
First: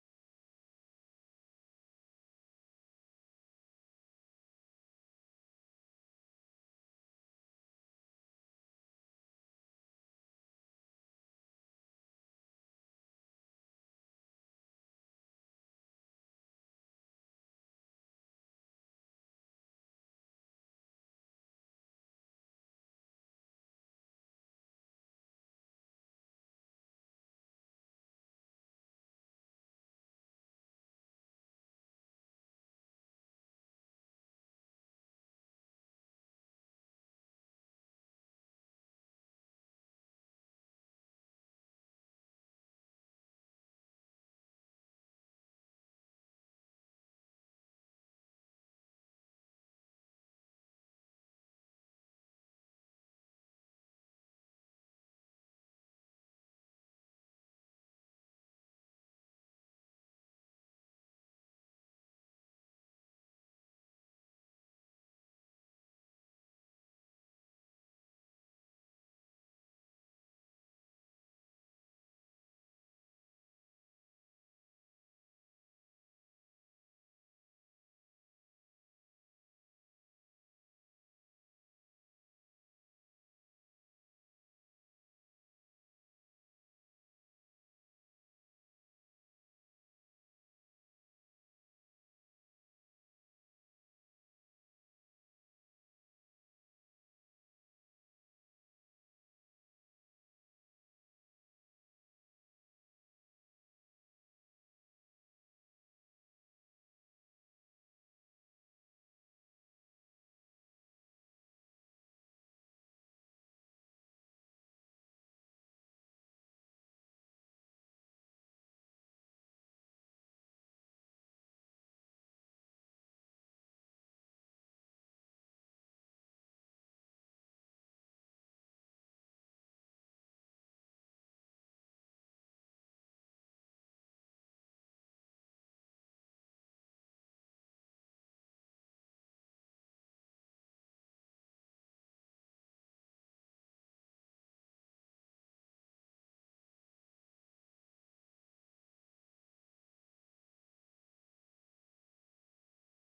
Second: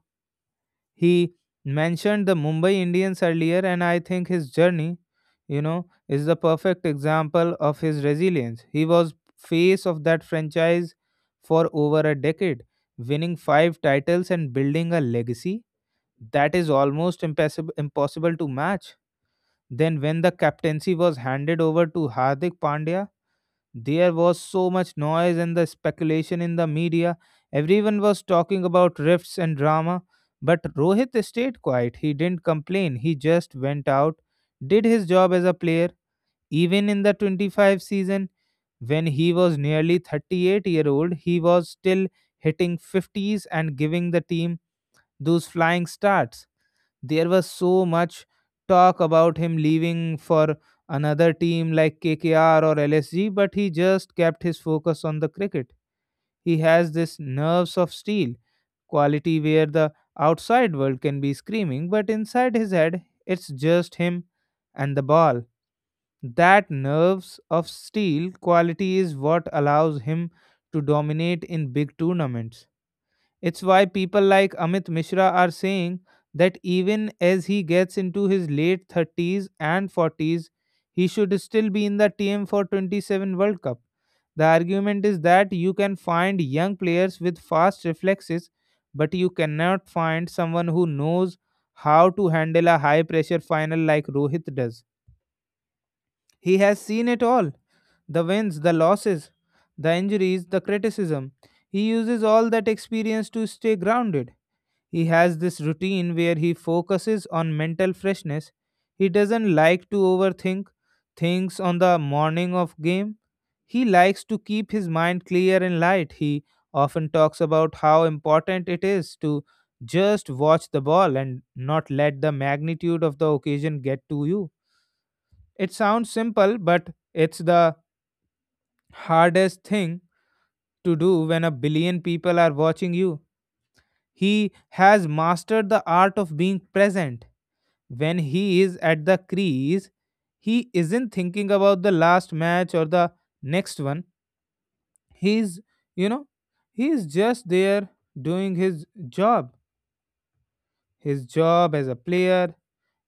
He mentioned the Mumbai Indians earlier, and I think his journey, is the perfect example of his resilience. He was face of that franchise for over a decade, winning five titles and building a legacy that is almost impossible to match. Then, when the captaincy was handed over to Hardik Pandya, there was so much noise and the speculation in the media. Everyone was talking about rifts and drama, but Rohit stayed quiet. He didn't complain, he just went out, did his job as a player. Even in the 25 season, when he was nearly 38-year-old, he was still hitting 50s and giving the team those flying starts. There was so much talk about him leaving for another team like KKR or LSG, but he just kept his focus on the cricket. He has this nerves of steel quality where the outside world can be screaming, but inside his head, it's just him and the ball. That nerves of steel quality is what allows him to dominate in big tournaments. It's why people like Amit Mishra are saying that even as he gets into his late 30s and 40s, he should still be in the TM for 27 World Cup. The argument is that you can find young players with fast reflexes, but you cannot find someone who knows how to handle a high pressure final like Rohit does. He has seen it all, the wins, the losses, the injuries, the criticism. He uses all that experience to stay grounded. He has this routine where he focuses on mental freshness. He doesn't like to overthink things on the morning of game. He likes to keep his mind clear and light. He often talks about how important it is to just watch the ball and not let the magnitude of the occasion get to you. It sounds simple, but it's the hardest thing to do when a billion people are watching you. He has mastered the art of being present. When he is at the crease, he isn't thinking about the last match or the next one. He's, you know, he is just there doing his job as a player,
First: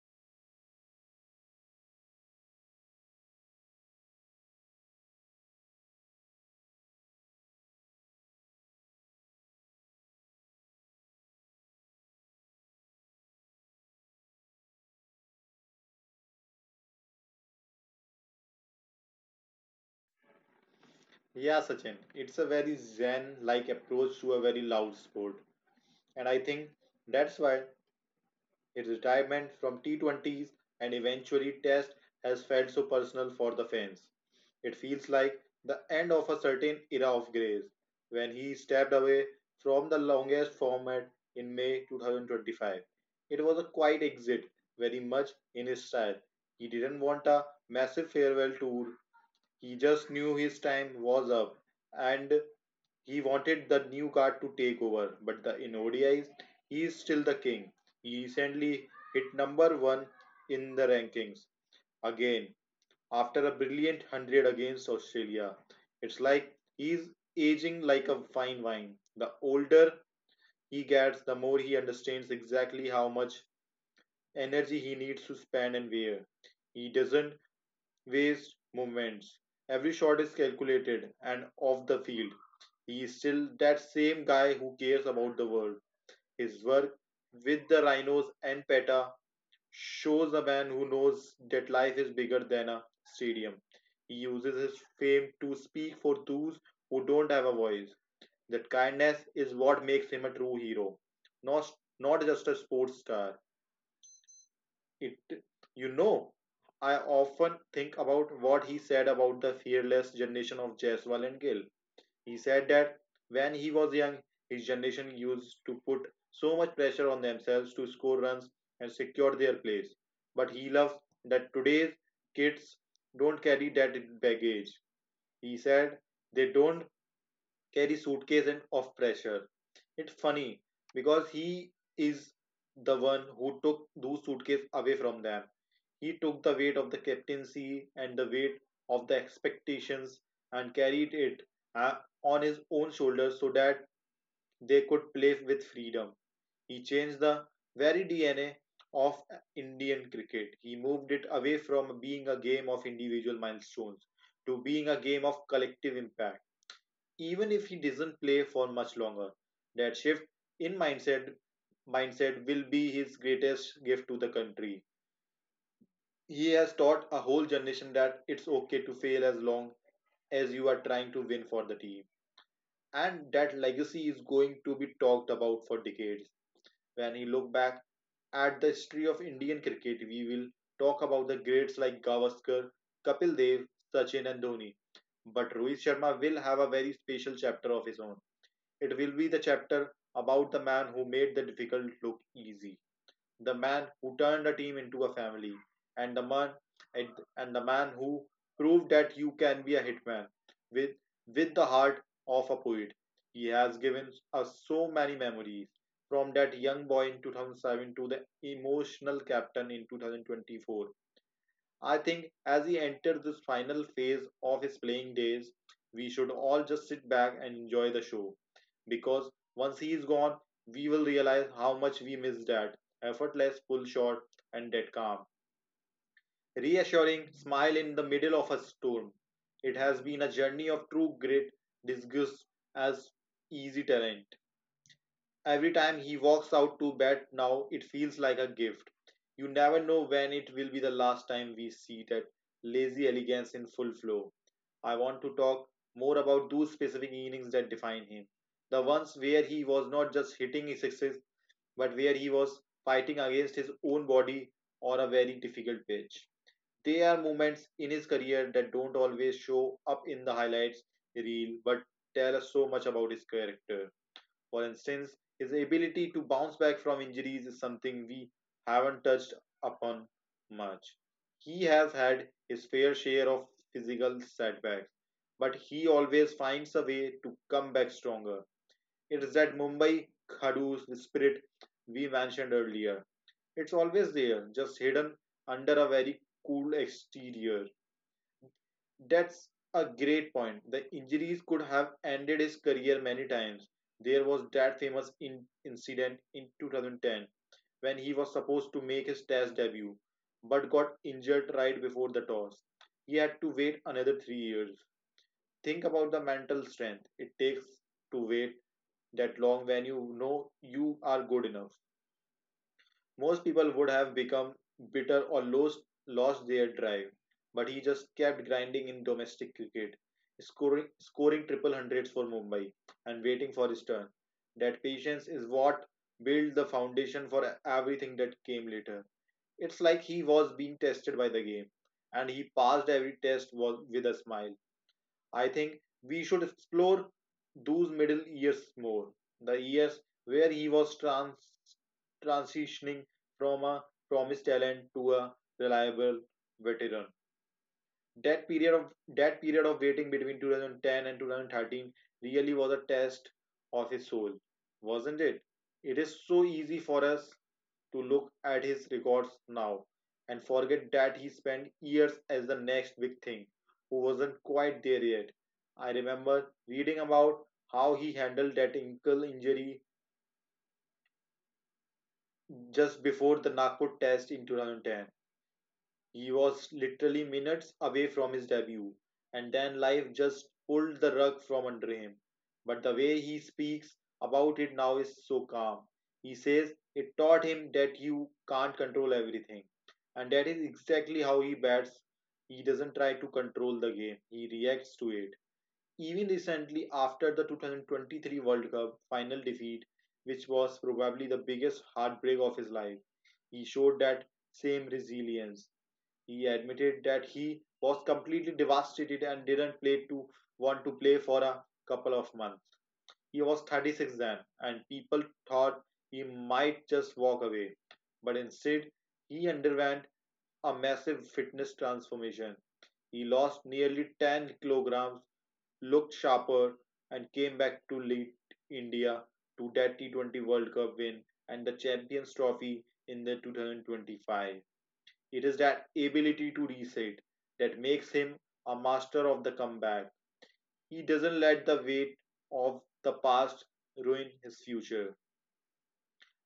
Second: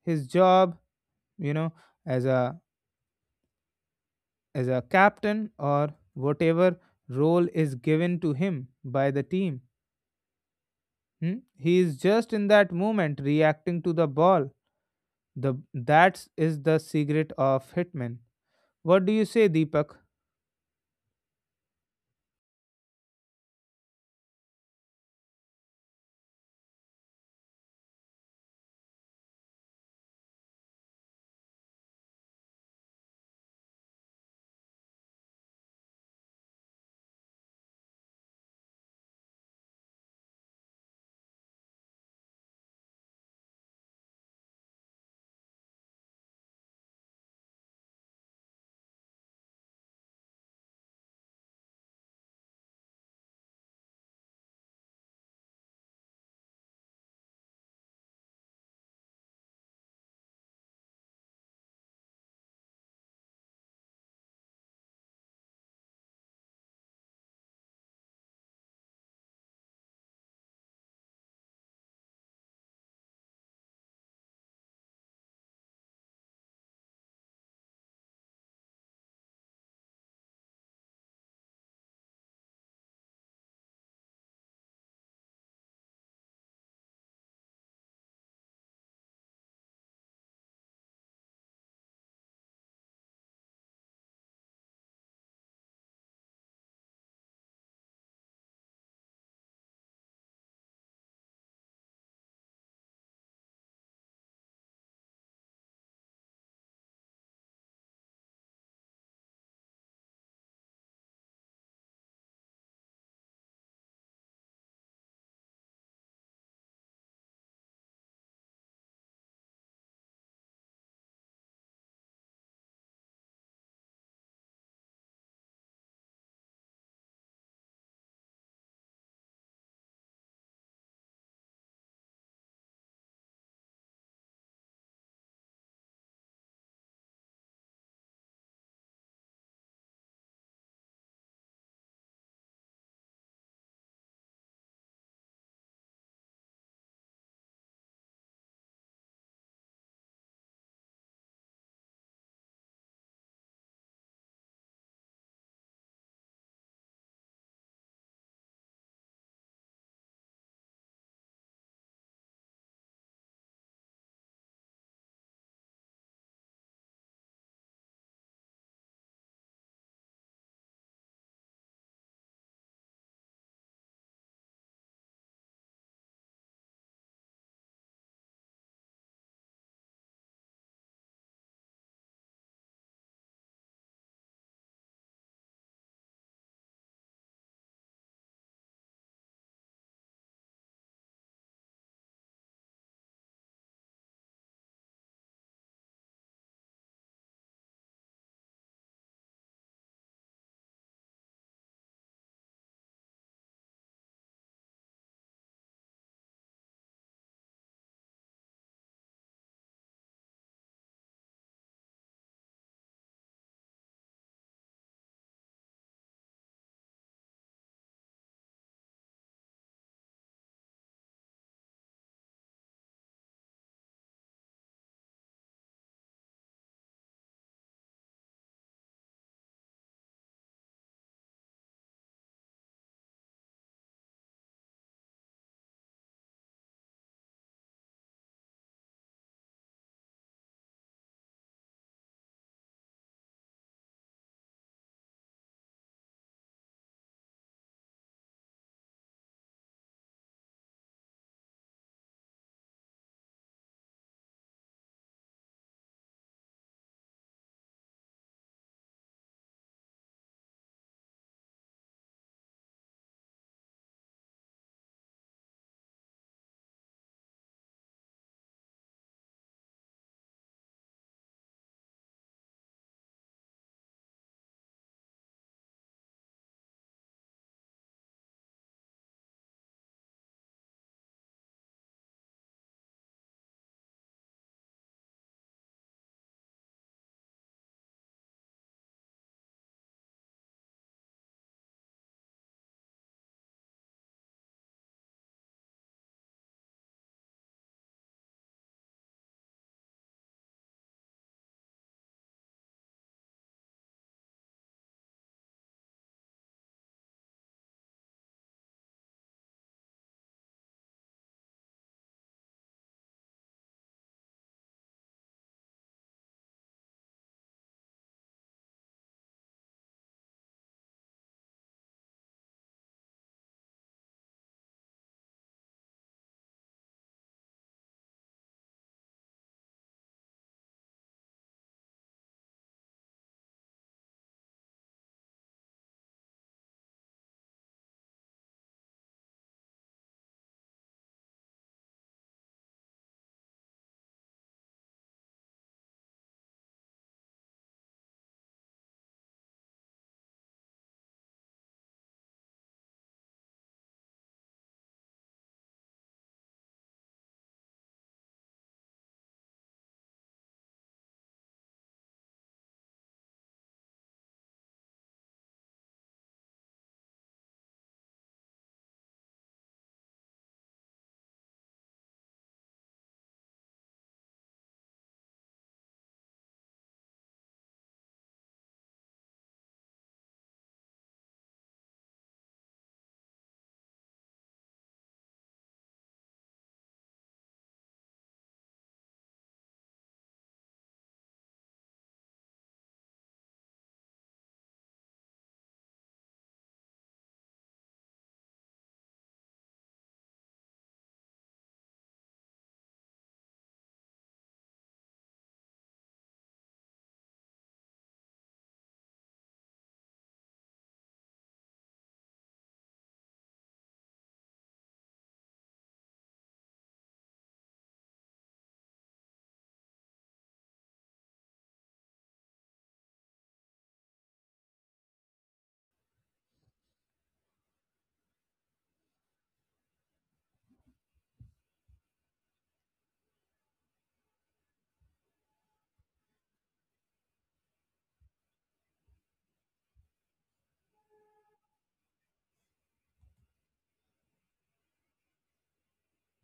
his job, you know, as a as a captain or whatever role is given to him by the team. Hmm? He is just in that moment reacting to the ball. The that is the secret of hitman. What do you say, Deepak? Yeah, Sachin, it's a very zen like approach to a very loud sport. And I think that's why his retirement from T20s, and eventually Test, has felt so personal for the fans. It feels like the end of a certain era of grace. When he stepped away from the longest format in May 2025, it was a quiet exit, very much in his style. He didn't want a massive farewell tour, he just knew his time was up and he wanted the new card to take over. But in ODIs, he is still the king. He recently hit number one in the rankings again, after a brilliant 100 against Australia. It's like he's aging like a fine wine. The older he gets, the more he understands exactly how much energy he needs to spend and where. He doesn't waste moments. Every shot is calculated, and off the field, he is still that same guy who cares about the world. His work with the Rhinos and PETA shows a man who knows that life is bigger than a stadium. He uses his fame to speak for those who don't have a voice. That kindness is what makes him a true hero, not not just a sports star. It, you know, I often think about what he said about the fearless generation of Jaiswal and Gill. He said that when he was young, his generation used to put so much pressure on themselves to score runs and secure their place. But he loves that today's kids don't carry that baggage. He said they don't carry suitcase and of pressure. It's funny, because he is the one who took those suitcases away from them. He took the weight of the captaincy and the weight of the expectations and carried it, uh, on his own shoulders, so that they could play with freedom. He changed the very DNA of Indian cricket. He moved it away from being a game of individual milestones to being a game of collective impact. Even if he doesn't play for much longer, that shift in mindset will be his greatest gift to the country. He has taught a whole generation that it's okay to fail, as long as you are trying to win for the team. And that legacy is going to be talked about for decades. When we look back at the history of Indian cricket, we will talk about the greats like Gavaskar, Kapil Dev, Sachin, and Dhoni. But Rohit Sharma will have a very special chapter of his own. It will be the chapter about the man who made the difficult look easy, the man who turned a team into a family, and the man and, and the man who proved that you can be a hitman with with the heart of a poet. He has given us so many memories, from that young boy in 2007 to the emotional captain in 2024. I think as he enters this final phase of his playing days, we should all just sit back and enjoy the show. Because once he is gone, we will realize how much we missed that effortless pull shot and that calm, reassuring smile in the middle of a storm. It has been a journey of true grit, disguised as easy terrain. Every time he walks out to bat now, it feels like a gift. You never know when it will be the last time we see that lazy elegance in full flow. I want to talk more about those specific innings that define him. The ones where he was not just hitting his sixes, but where he was fighting against his own body on a very difficult pitch. There are moments in his career that don't always show up in the highlights reel, but tell us so much about his character. For instance, his ability to bounce back from injuries is something we haven't touched upon much. He has had his fair share of physical setbacks, but he always finds a way to come back stronger. It is that Mumbai Khadus spirit we mentioned earlier. It's always there, just hidden under a very cool exterior. That's a great point. The injuries could have ended his career many times. There was that famous incident in 2010, when he was supposed to make his test debut but got injured right before the toss. He had to wait another 3 years. Think about the mental strength it takes to wait that long when you know you are good enough. Most people would have become bitter, or lost their drive, but he just kept grinding in domestic cricket, scoring triple hundreds for Mumbai and waiting for his turn. That patience is what built the foundation for everything that came later. It's like he was being tested by the game, and he passed every test with a smile. I think we should explore those middle years more. The years where he was transitioning from a promised talent to a reliable veteran. That period of that period of waiting between 2010 and 2013 really was a test of his soul, wasn't it? It is so easy for us to look at his records now and forget that he spent years as the next big thing who wasn't quite there yet. I remember reading about how he handled that ankle injury just before the Nagpur test in 2010. He was literally minutes away from his debut, and then life just pulled the rug from under him. But the way he speaks about it now is so calm. He says it taught him that you can't control everything, and that is exactly how he bats. He doesn't try to control the game, he reacts to it. Even recently, after the 2023 World Cup final defeat, which was probably the biggest heartbreak of his life, he showed that same resilience. He admitted that he was completely devastated and didn't play to want to play for a couple of months. He was 36 then, and people thought he might just walk away. But instead, he underwent a massive fitness transformation. He lost nearly 10 kilograms, looked sharper, and came back to lead India to that T20 World Cup win and the Champions Trophy in the 2025. It is that ability to reset that makes him a master of the comeback. He doesn't let the weight of the past ruin his future.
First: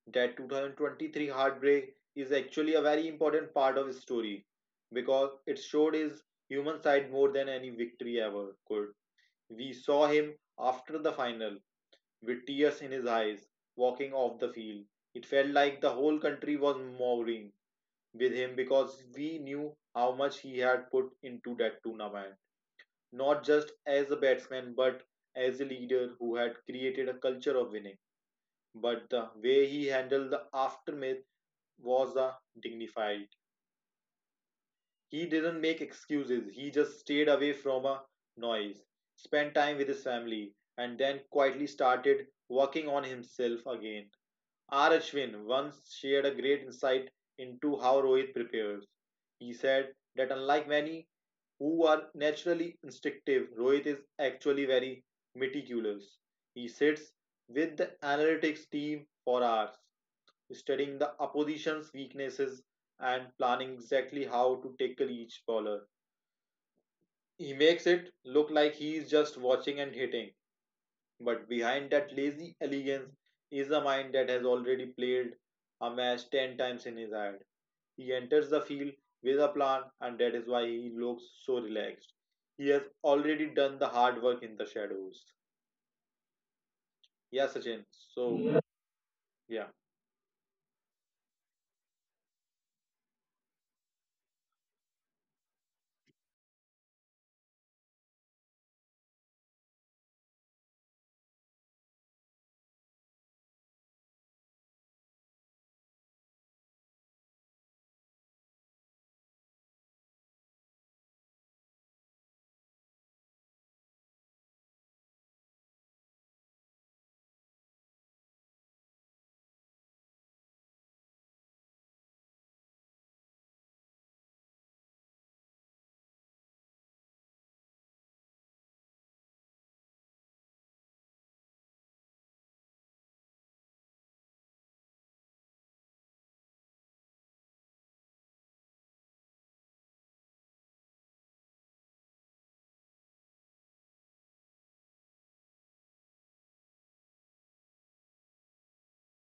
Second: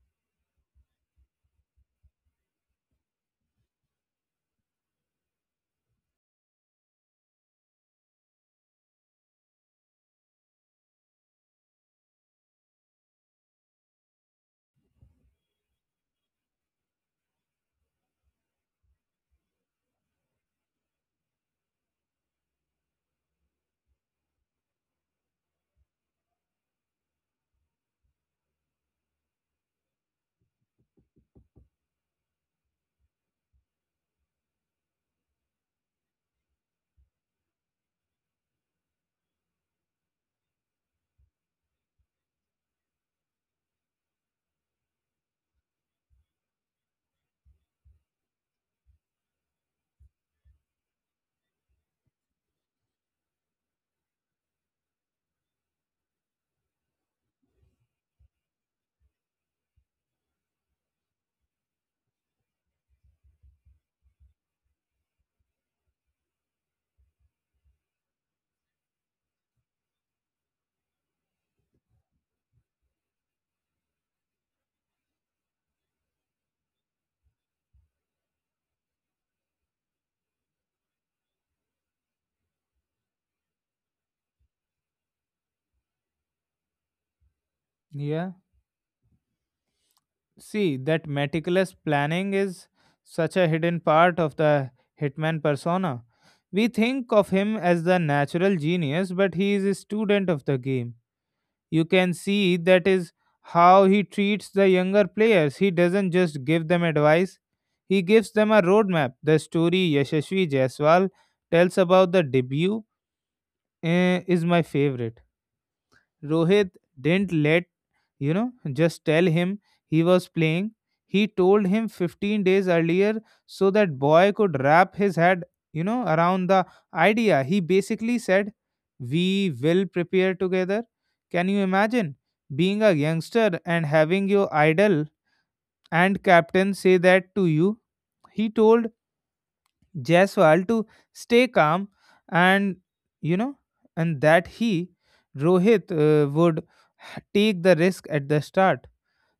That 2023 heartbreak is actually a very important part of his story because it showed his human side more than any victory ever could. We saw him after the final with tears in his eyes walking off the field. It felt like the whole country was mourning with him because we knew how much he had put into that tournament, not just as a batsman but as a leader who had created a culture of winning. But the way he handled the aftermath was a dignified. He didn't make excuses, he just stayed away from a noise, spent time with his family, and then quietly started working on himself again. R. Ashwin once shared a great insight into how Rohit prepares. He said that unlike many who are naturally instinctive, Rohit is actually very meticulous. He sits with the analytics team for hours, studying the opposition's weaknesses and planning exactly how to tackle each bowler. He makes it look like he is just watching and hitting, but behind that lazy elegance is a mind that has already played a match 10 times in his head. He enters the field with a plan, and that is why he looks so relaxed. He has already done the hard work in the shadows. Yeah, Sachin. Yeah. So, yeah. Yeah, See, that meticulous planning is such a hidden part of the hitman persona. We think of him as the natural genius, but he is a student of the game. You can see that is how he treats the younger players. He doesn't just give them advice, he gives them a roadmap. The story Yashasvi Jaiswal tells about the debut is my favorite. Rohit didn't let you know just tell him he was playing. He told him 15 days earlier so that boy could wrap his head around the idea. He basically said, we will prepare together. Can you imagine being a youngster and having your idol and captain say that to you? He told Jaiswal to stay calm, and you know and that he rohit would take the risk at the start.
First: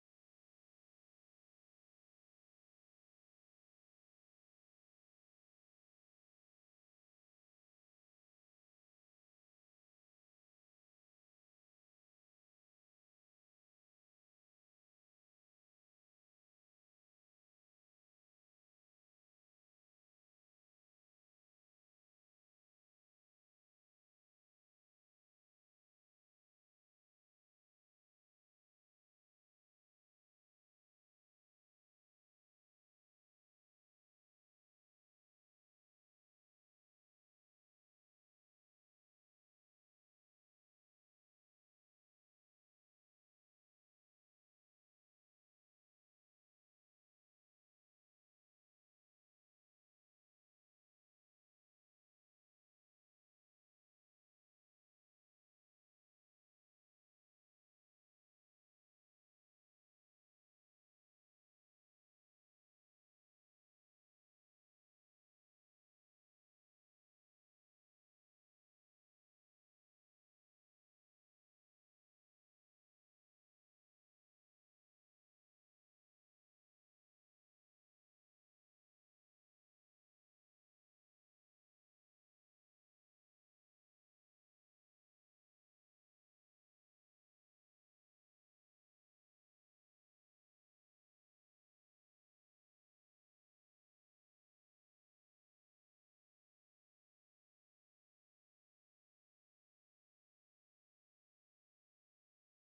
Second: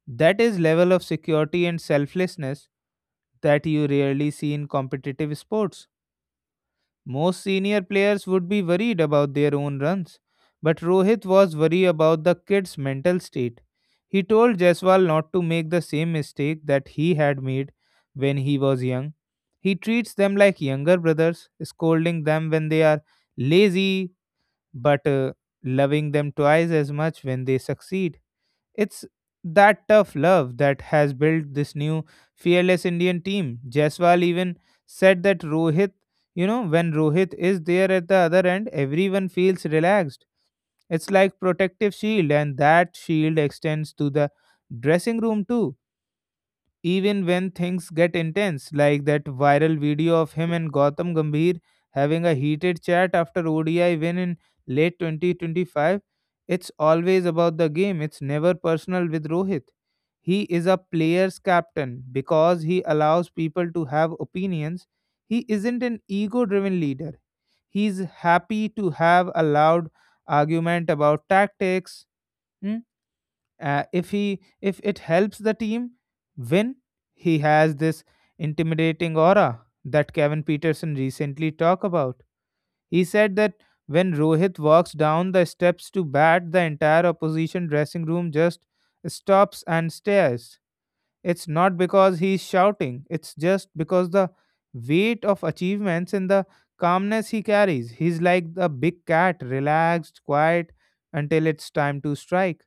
That is level of security and selflessness that you rarely see in competitive sports. Most senior players would be worried about their own runs, but Rohit was worried about the kid's mental state. He told Jaiswal not to make the same mistake that he had made when he was young. He treats them like younger brothers, scolding them when they are lazy, but loving them twice as much when they succeed. It's that tough love that has built this new fearless Indian team. Jaiswal even said that Rohit, when Rohit is there at the other end, everyone feels relaxed. It's like protective shield, and that shield extends to the dressing room too, even when things get intense, like that viral video of him and Gautam Gambhir having a heated chat after ODI win in late 2025. It's always about the game, it's never personal with Rohit. He is a player's captain because he allows people to have opinions. He isn't an ego driven leader. He's happy to have a loud argument about tactics, hmm, if it helps the team win. He has this intimidating aura that Kevin Peterson recently talked about. He said that when Rohit walks down the steps to bat, the entire opposition dressing room just stops and stares. It's not because he's shouting, it's just because the weight of achievements and the calmness he carries. He's like a big cat, relaxed, quiet, until it's time to strike.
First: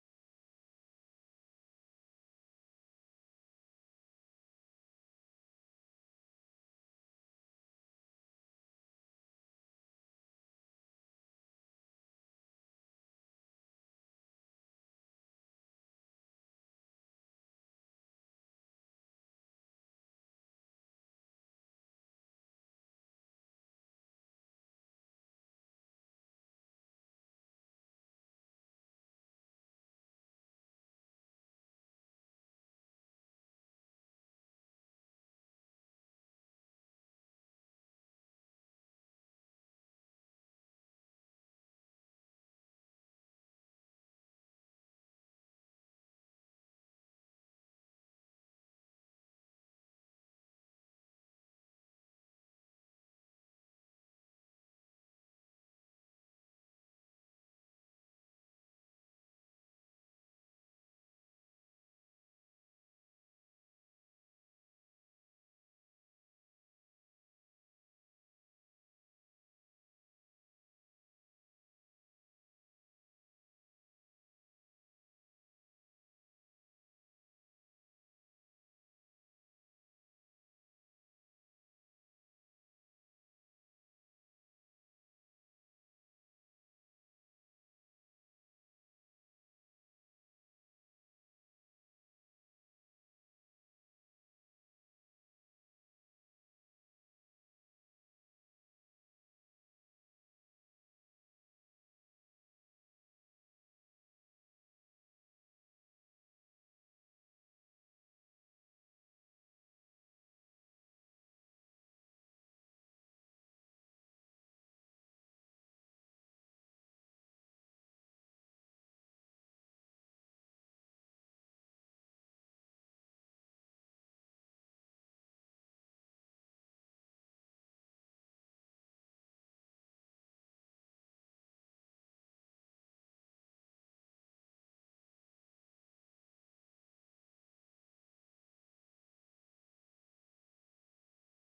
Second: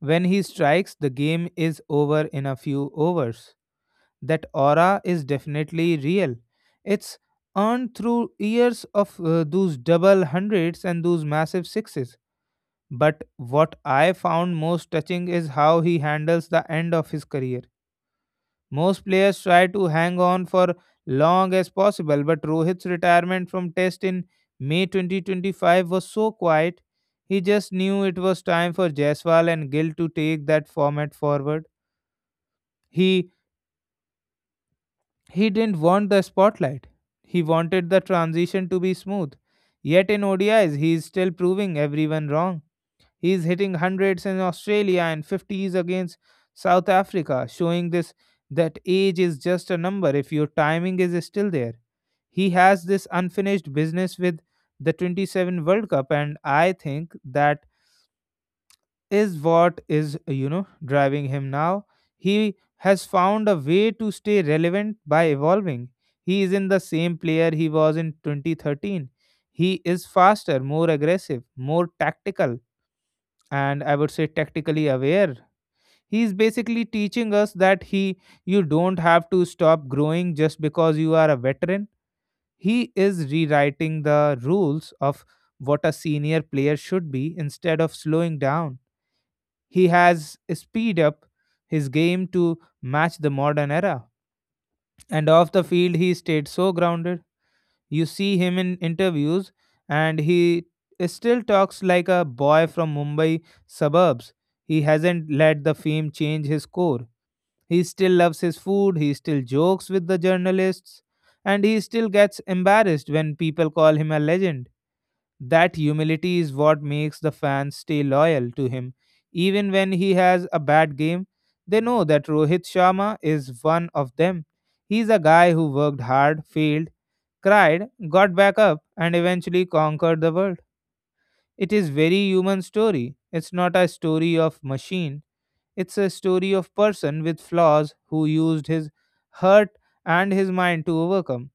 When he strikes, the game is over in a few overs. That aura is definitely real. It's earned through years of those double hundreds and those massive sixes. But what I found most touching is how he handles the end of his career. Most players try to hang on for long as possible, but Rohit's retirement from Test in May 2025 was so quiet. He just knew it was time for Jaiswal and Gill to take that format forward. He he didn't want the spotlight. He wanted the transition to be smooth. Yet in ODIs, he is still proving everyone wrong. He's hitting hundreds in Australia and 50s against South Africa, showing this that age is just a number if your timing is still there. He has this unfinished business with the 27 World Cup, and I think that is what is driving him now. He has found a way to stay relevant by evolving. He is in the same player he was in 2013. He is faster, more aggressive, more tactical, and I would say tactically aware. He is basically teaching us that he you don't have to stop growing just because you are a veteran. He is rewriting the rules of what a senior player should be. Instead of slowing down, he has speed up his game to match the modern era. And off the field, he stayed so grounded. You see him in interviews, and he still talks like a boy from Mumbai suburbs. He hasn't let the fame change his core. He still loves his food, he still jokes with the journalists, and he still gets embarrassed when people call him a legend. That humility is what makes the fans stay loyal to him. Even when he has a bad game, they know that Rohit Sharma is one of them. He's a guy who worked hard, failed, cried, got back up, and eventually conquered the world. It is very human story. It's not a story of machine. It's a story of person with flaws who used his hurt and his mind to overcome.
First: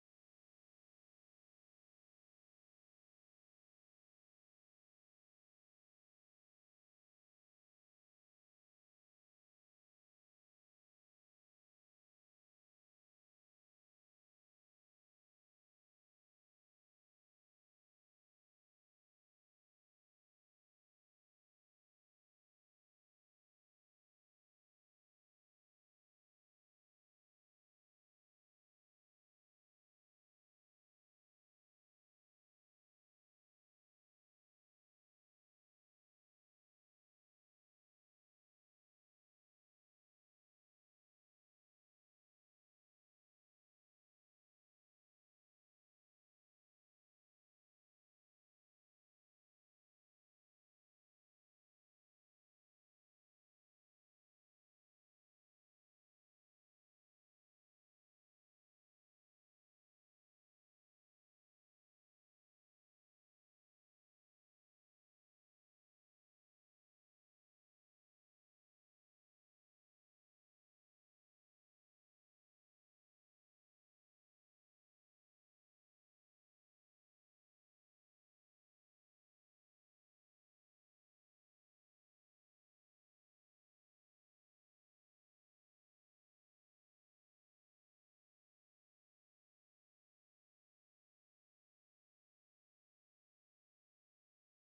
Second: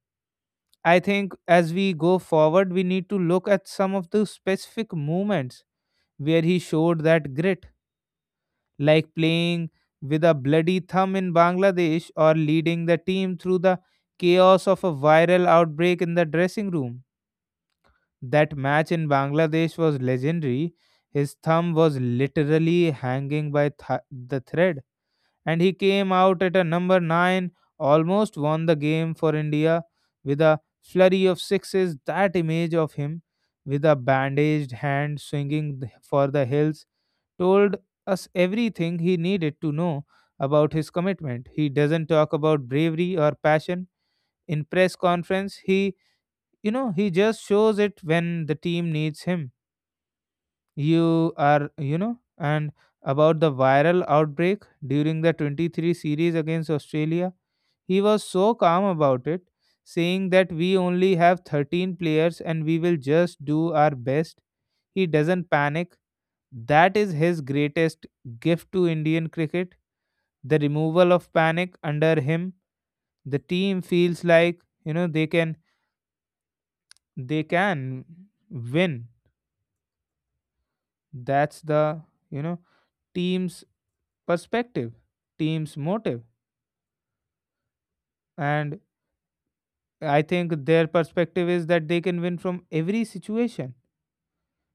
I think as we go forward, we need to look at some of the specific moments where he showed that grit, like playing with a bloody thumb in Bangladesh or leading the team through the chaos of a viral outbreak in the dressing room. That match in Bangladesh was legendary. His thumb was literally hanging by the thread, and he came out at a number 9, almost won the game for India with a flurry of sixes. That image of him with a bandaged hand swinging for the hills told us everything he needed to know about his commitment. He doesn't talk about bravery or passion in press conference. He just shows it when the team needs him. You are, and about the viral outbreak during the 23 series against Australia. He was so calm about it, saying that we only have 13 players and we will just do our best. He doesn't panic. That is his greatest gift to Indian cricket. The removal of panic under him, the team feels like, they can win. That's the, you know, team's perspective, team's motive. And I think their perspective is that they can win from every situation.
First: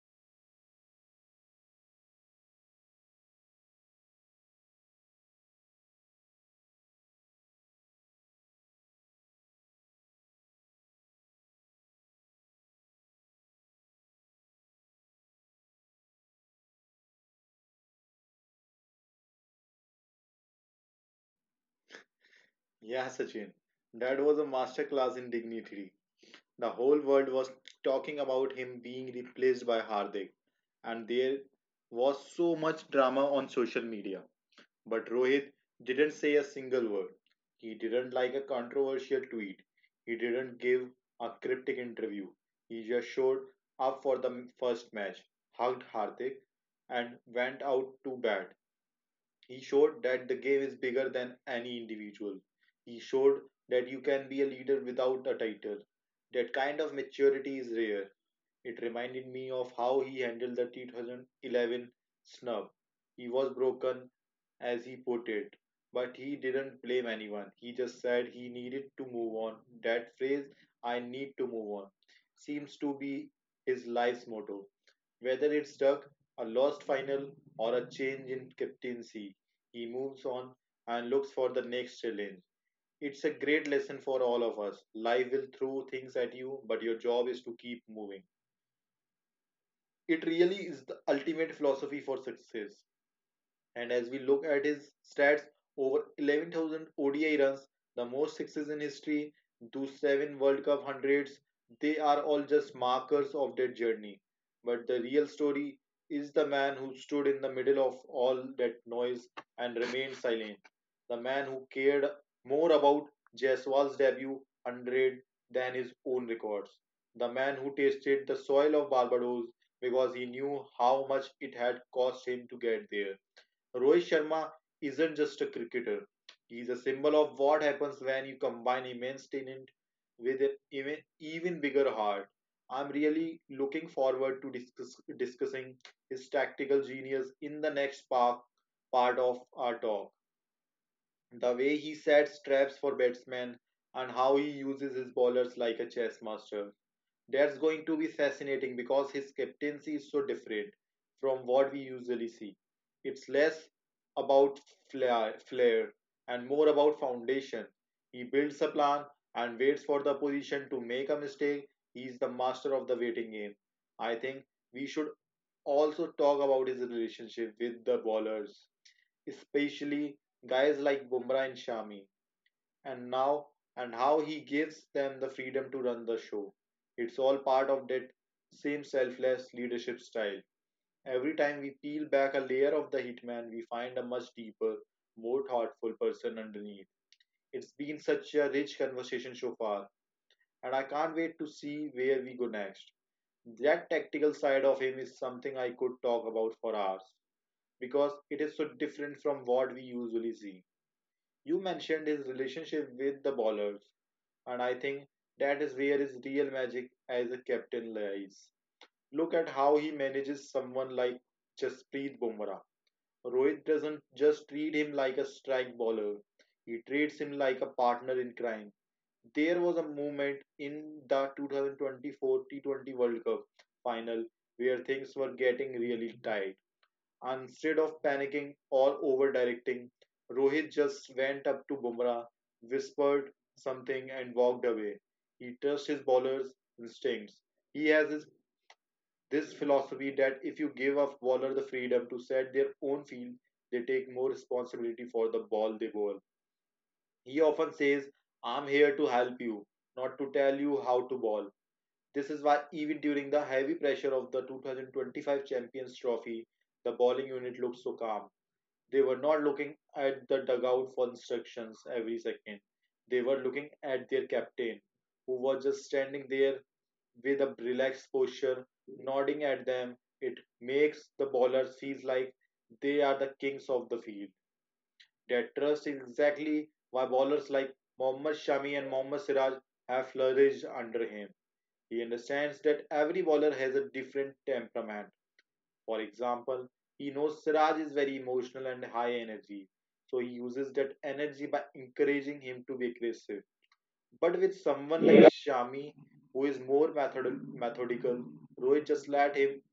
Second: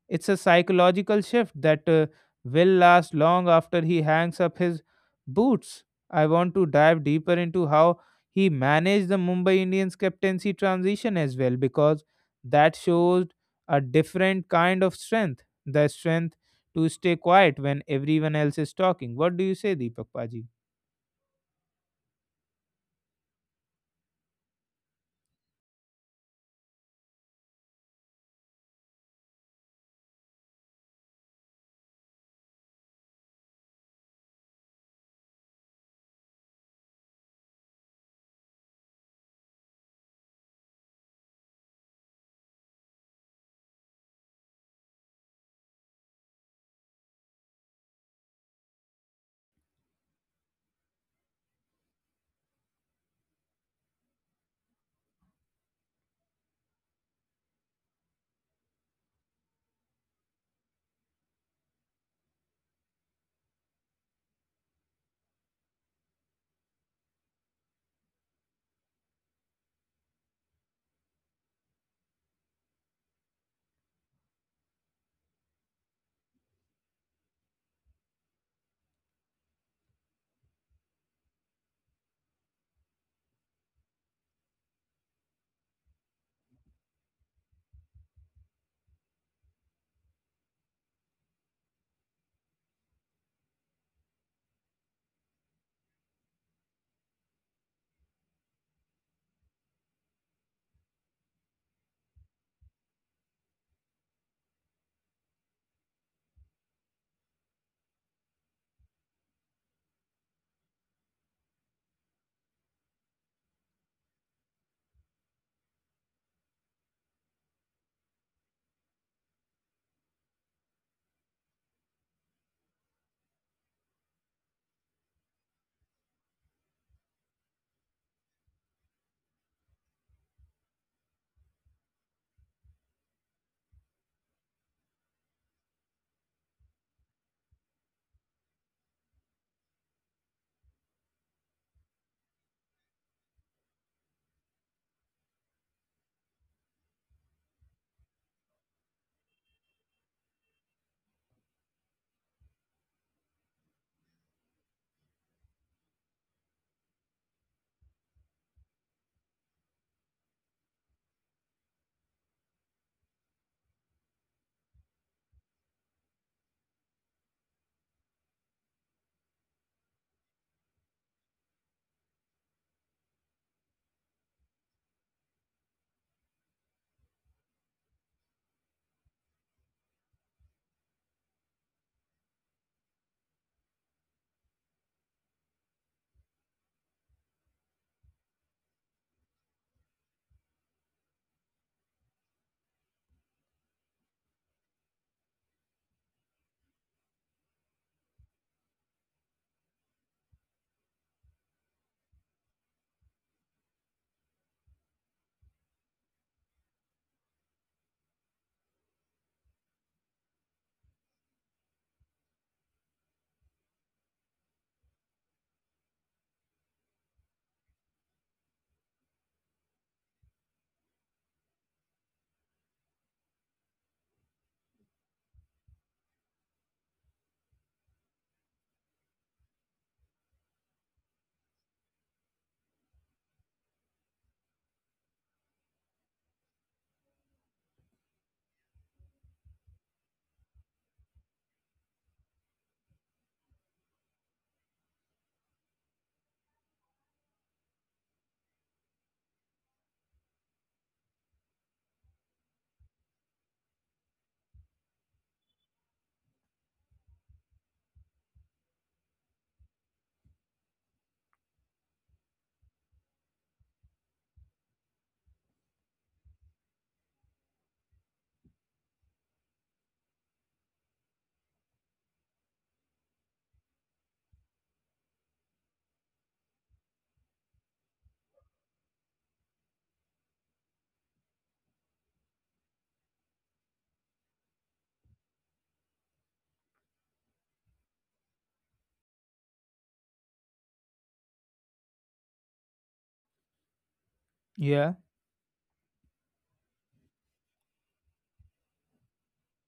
It's a psychological shift that will last long after he hangs up his boots. I want to dive deeper into how he managed the Mumbai Indians captaincy transition as well, because that shows a different kind of strength, the strength to stay quiet when everyone else is talking. What do you say, Deepak Paji? yeah, Sachin. That was a masterclass in dignity. The whole world was talking about him being replaced by Hardik, and there was so much drama on social media. But Rohit didn't say a single word. He didn't like a controversial tweet. He didn't give a cryptic interview. He just showed up for the first match, hugged Hardik, and went out to bat. He showed that the game is bigger than any individual. He showed that you can be a leader without a title. That kind of maturity is rare. It reminded me of how he handled the 2011 snub. He was broken, as he put it, but he didn't blame anyone. He just said he needed to move on. That phrase, "I need to move on," seems to be his life's motto. Whether it's stuck, a lost final, or a change in captaincy, he moves on and looks for the next challenge. It's a great lesson for all of us. Life will throw things at you, but your job is to keep moving. It really is the ultimate philosophy for success. And as we look at his stats, over 11,000 ODI runs, the most sixes in history, those seven World Cup hundreds, they are all just markers of their journey. But the real story is the man who stood in the middle of all that noise and remained silent. The man who cared more about Jaiswal's debut 100 than his own records. The man who tasted the soil of Barbados because he knew how much it had cost him to get there. Rohit Sharma isn't just a cricketer. He's a symbol of what happens when you combine immense talent with an even bigger heart. I'm really looking forward to discussing his tactical genius in the next part of our talk. The way he sets traps for batsmen and how he uses his bowlers like a chess master. That's going to be fascinating because his captaincy is so different from what we usually see. It's less about flair and more about foundation. He builds a plan and waits for the opposition to make a mistake. He's the master of the waiting game. I think we should also talk about his relationship with the bowlers, especially guys like Bumrah and Shami, and now, and how he gives them the freedom to run the show. It's all part of that same selfless leadership style. Every time we peel back a layer of the hitman, we find a much deeper, more thoughtful person underneath. It's been such a rich conversation so far, and I can't wait to see where we go next. That tactical side of him is something I could talk about for hours because it is so different from what we usually see. You mentioned his relationship with the ballers, and I think that is where his real magic as a captain lies. Look at how he manages someone like Jasprit Bumrah. Rohit doesn't just treat him like a strike bowler; he treats him like a partner in crime. There was a moment in the 2024 T20 World Cup final where things were getting really tight. Instead of panicking or over directing, Rohit just went up to Bumrah, whispered something, and walked away. He trusts his bowler's instincts. He has this philosophy that if you give a bowler the freedom to set their own field, they take more responsibility for the ball they bowl. He often says, "I'm here to help you, not to tell you how to bowl." This is why, even during the heavy pressure of the 2025 Champions Trophy, the bowling unit looked so calm. They were not looking at the dugout for instructions every second. They were looking at their captain, who was just standing there with a relaxed posture, nodding at them. It makes the bowlers feel like they are the kings of the field. That trust is exactly why bowlers like Mohammad Shami and Mohammad Siraj have flourished under him. He understands that every bowler has a different temperament. For example, he knows Siraj is very emotional and high energy, so he uses that energy by encouraging him to be aggressive. But with Yeah, someone like Shami, who is more methodical, Rohit just let him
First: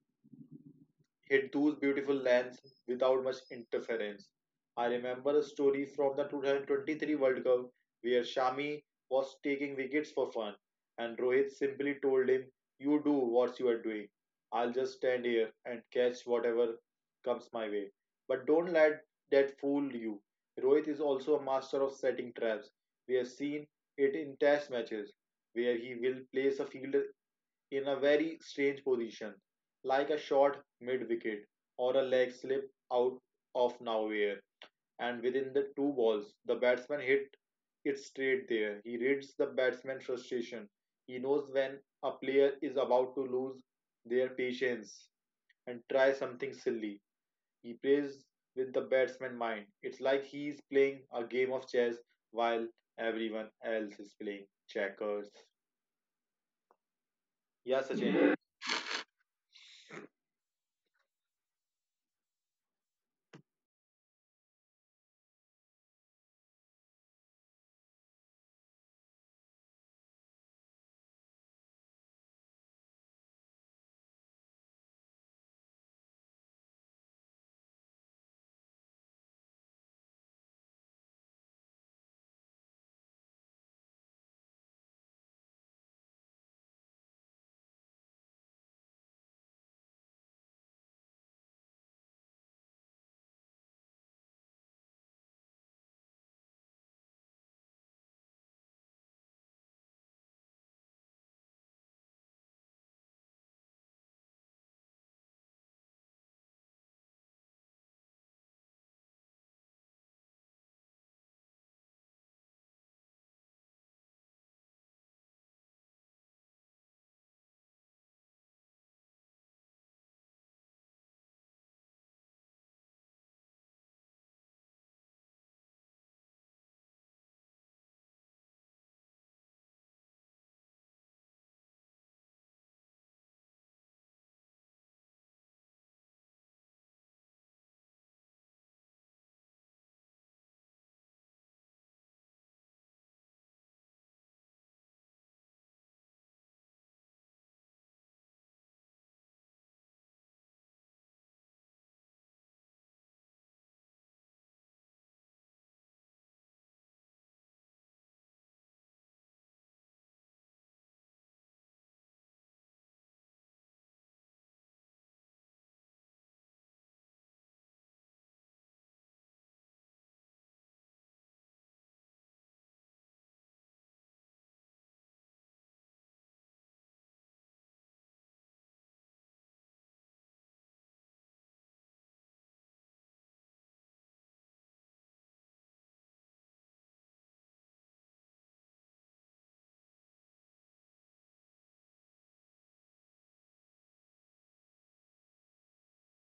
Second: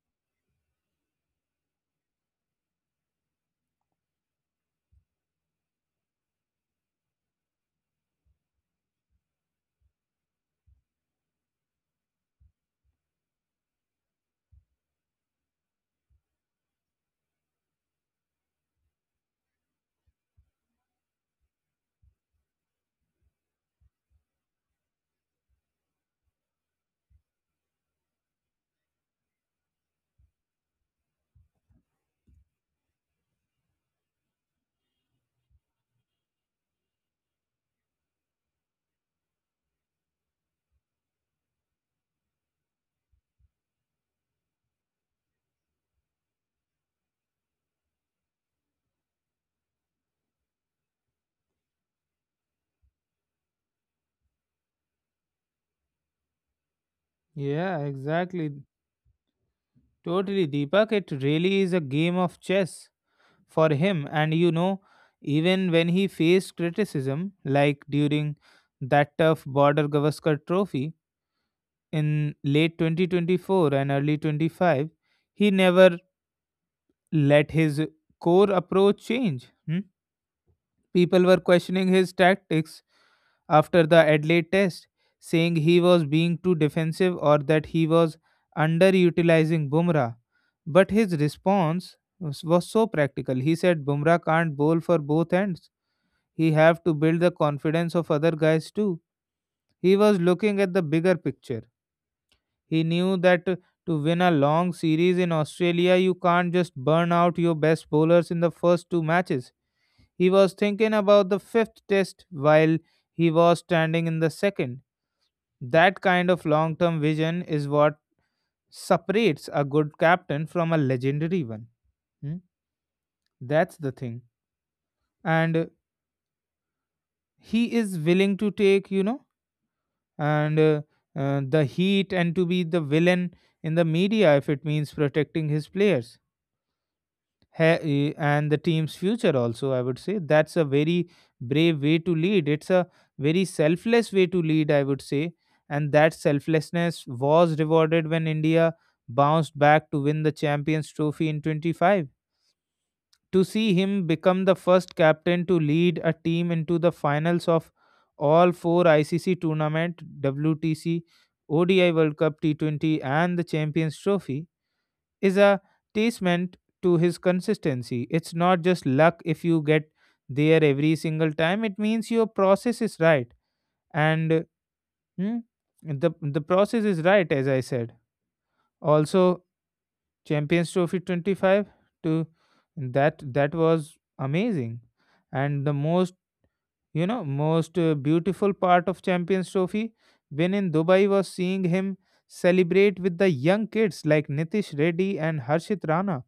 hit those beautiful lands without much interference. I remember a story from the 2023 World Cup where Shami was taking wickets for fun, and Rohit simply told him, "You do what you are doing. I'll just stand here and catch whatever comes my way." But don't let that fool you. Rohit is also a master of setting traps. We have seen it in test matches where he will place a fielder in a very strange position, like a short mid wicket, or a leg slip out of nowhere, and within the two balls, the batsman hit it straight there. He reads the batsman's frustration. He knows when a player is about to lose their patience and try something silly. He plays with the batsman's mind. It's like he is playing a game of chess while everyone else is playing checkers. yeah, Yeah, Sachin. exactly. Totally, Deepak. It really is a game of chess for him. And even when he faced criticism, like during that tough border Gavaskar trophy in late 2024 and early 25, he never let his core approach change. Hmm. People were questioning his tactics after the Adelaide test, saying he was being too defensive or that he was underutilizing Bumrah. But his response was so practical. He said Bumrah can't bowl for both ends. He have to build the confidence of other guys too. He was looking at the bigger picture. He knew that to win a long series in Australia, you can't just burn out your best bowlers in the first two matches. He was thinking about the fifth test while he was standing in the second. That kind of long term vision is what separates a good captain from a legendary one. Hmm? That's the thing. And he is willing to take, you know, and the heat and to be the villain in the media if it means protecting his players and the team's future also. I would say that's a very brave way to lead. It's a very selfless way to lead, I would say. And that selflessness was rewarded when India bounced back to win the champions trophy in 25. To see him become the first captain to lead a team into the finals of all four ICC tournament, WTC, ODI World Cup, T20, and the Champions Trophy is a testament to his consistency. It's not just luck if you get there every single time. It means your process is right, and hmm, the process is right, as I said. Also Champions Trophy 25, to that that was amazing. And the most, most beautiful part of Champions Trophy when in Dubai was seeing him celebrate with the young kids like Nitish Reddy and Harshit Rana.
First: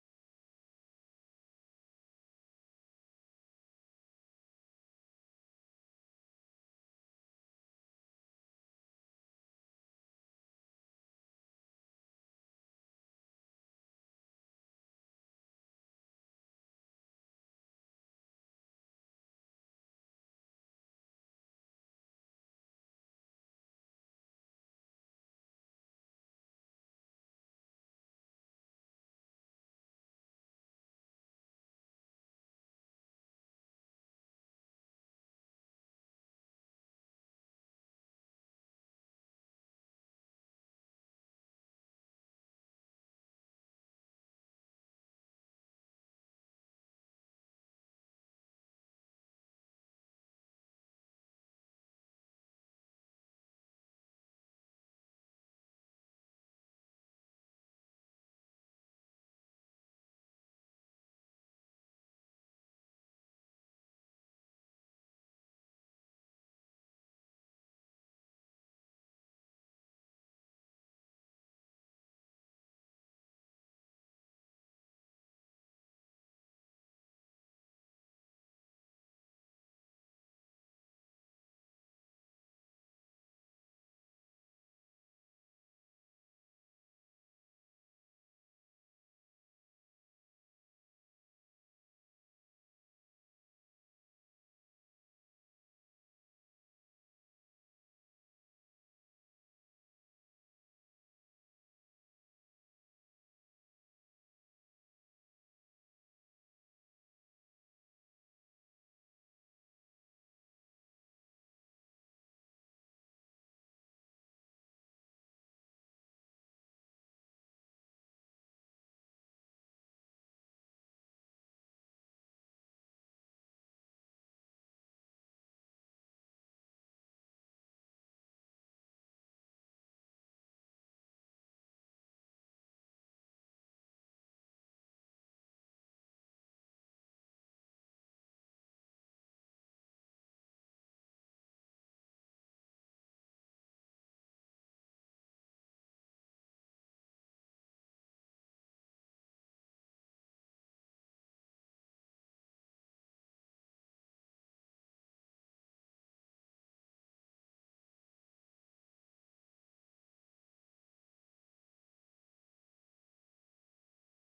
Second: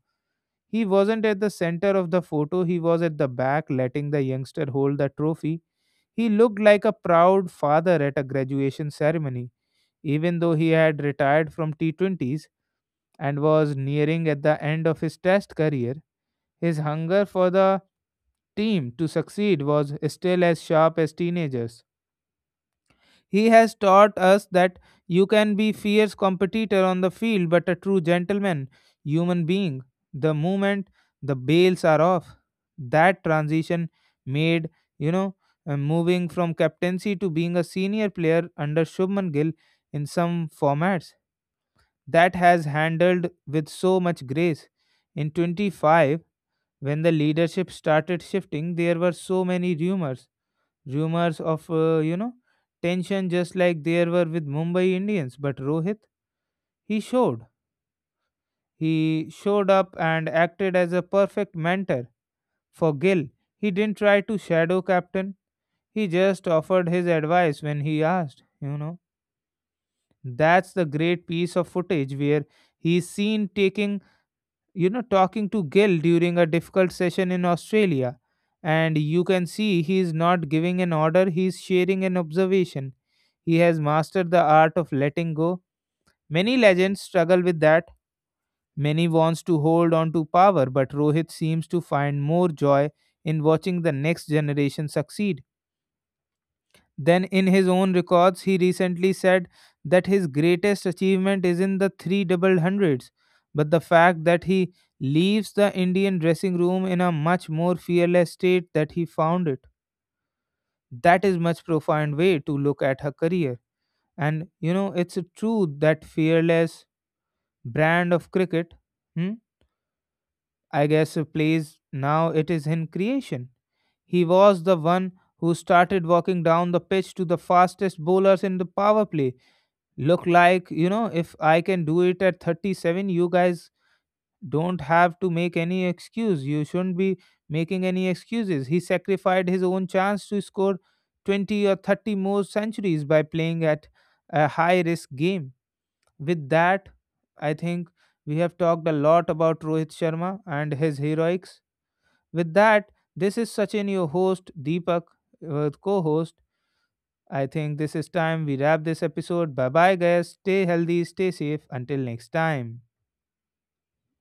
He wasn't at the center of the photo, he was at the back letting the youngster hold the trophy. He looked like a proud father at a graduation ceremony. Even though he had retired from T20s and was nearing at the end of his test career, his hunger for the team to succeed was still as sharp as teenagers. He has taught us that you can be fierce competitor on the field but a true gentleman, human being. The moment the bails are off, that transition made, you know, moving from captaincy to being a senior player under Shubman Gill in some formats, that has handled with so much grace. In 25, when the leadership started shifting, there were so many rumors, rumors of tension, just like there were with Mumbai Indians. But Rohit, he showed. He showed up and acted as a perfect mentor for Gill. He didn't try to shadow captain. He just offered his advice when he asked, That's the great piece of footage where he's seen taking you know talking to Gil during a difficult session in Australia, and you can see he is not giving an order, he is sharing an observation. He has mastered the art of letting go. Many legends struggle with that. Many wants to hold on to power, but Rohit seems to find more joy in watching the next generation succeed then, in his own records. He recently said that his greatest achievement is in the three double hundreds. But the fact that he leaves the Indian dressing room in a much more fearless state that he found it, that is much profound way to look at her career. And you know, it's true that fearless brand of cricket, hmm, I guess, plays now it is in creation. He was the one who started walking down the pitch to the fastest bowlers in the power play. Look like, if I can do it at 37, you guys don't have to make any excuse. You shouldn't be making any excuses. He sacrificed his own chance to score 20 or 30 more centuries by playing at a high risk game. With that, I think we have talked a lot about Rohit Sharma and his heroics. With that, this is Sachin, your host. Deepak, co-host. I think this is time we wrap this episode. Bye bye, guys. Stay healthy, stay safe. Until next time.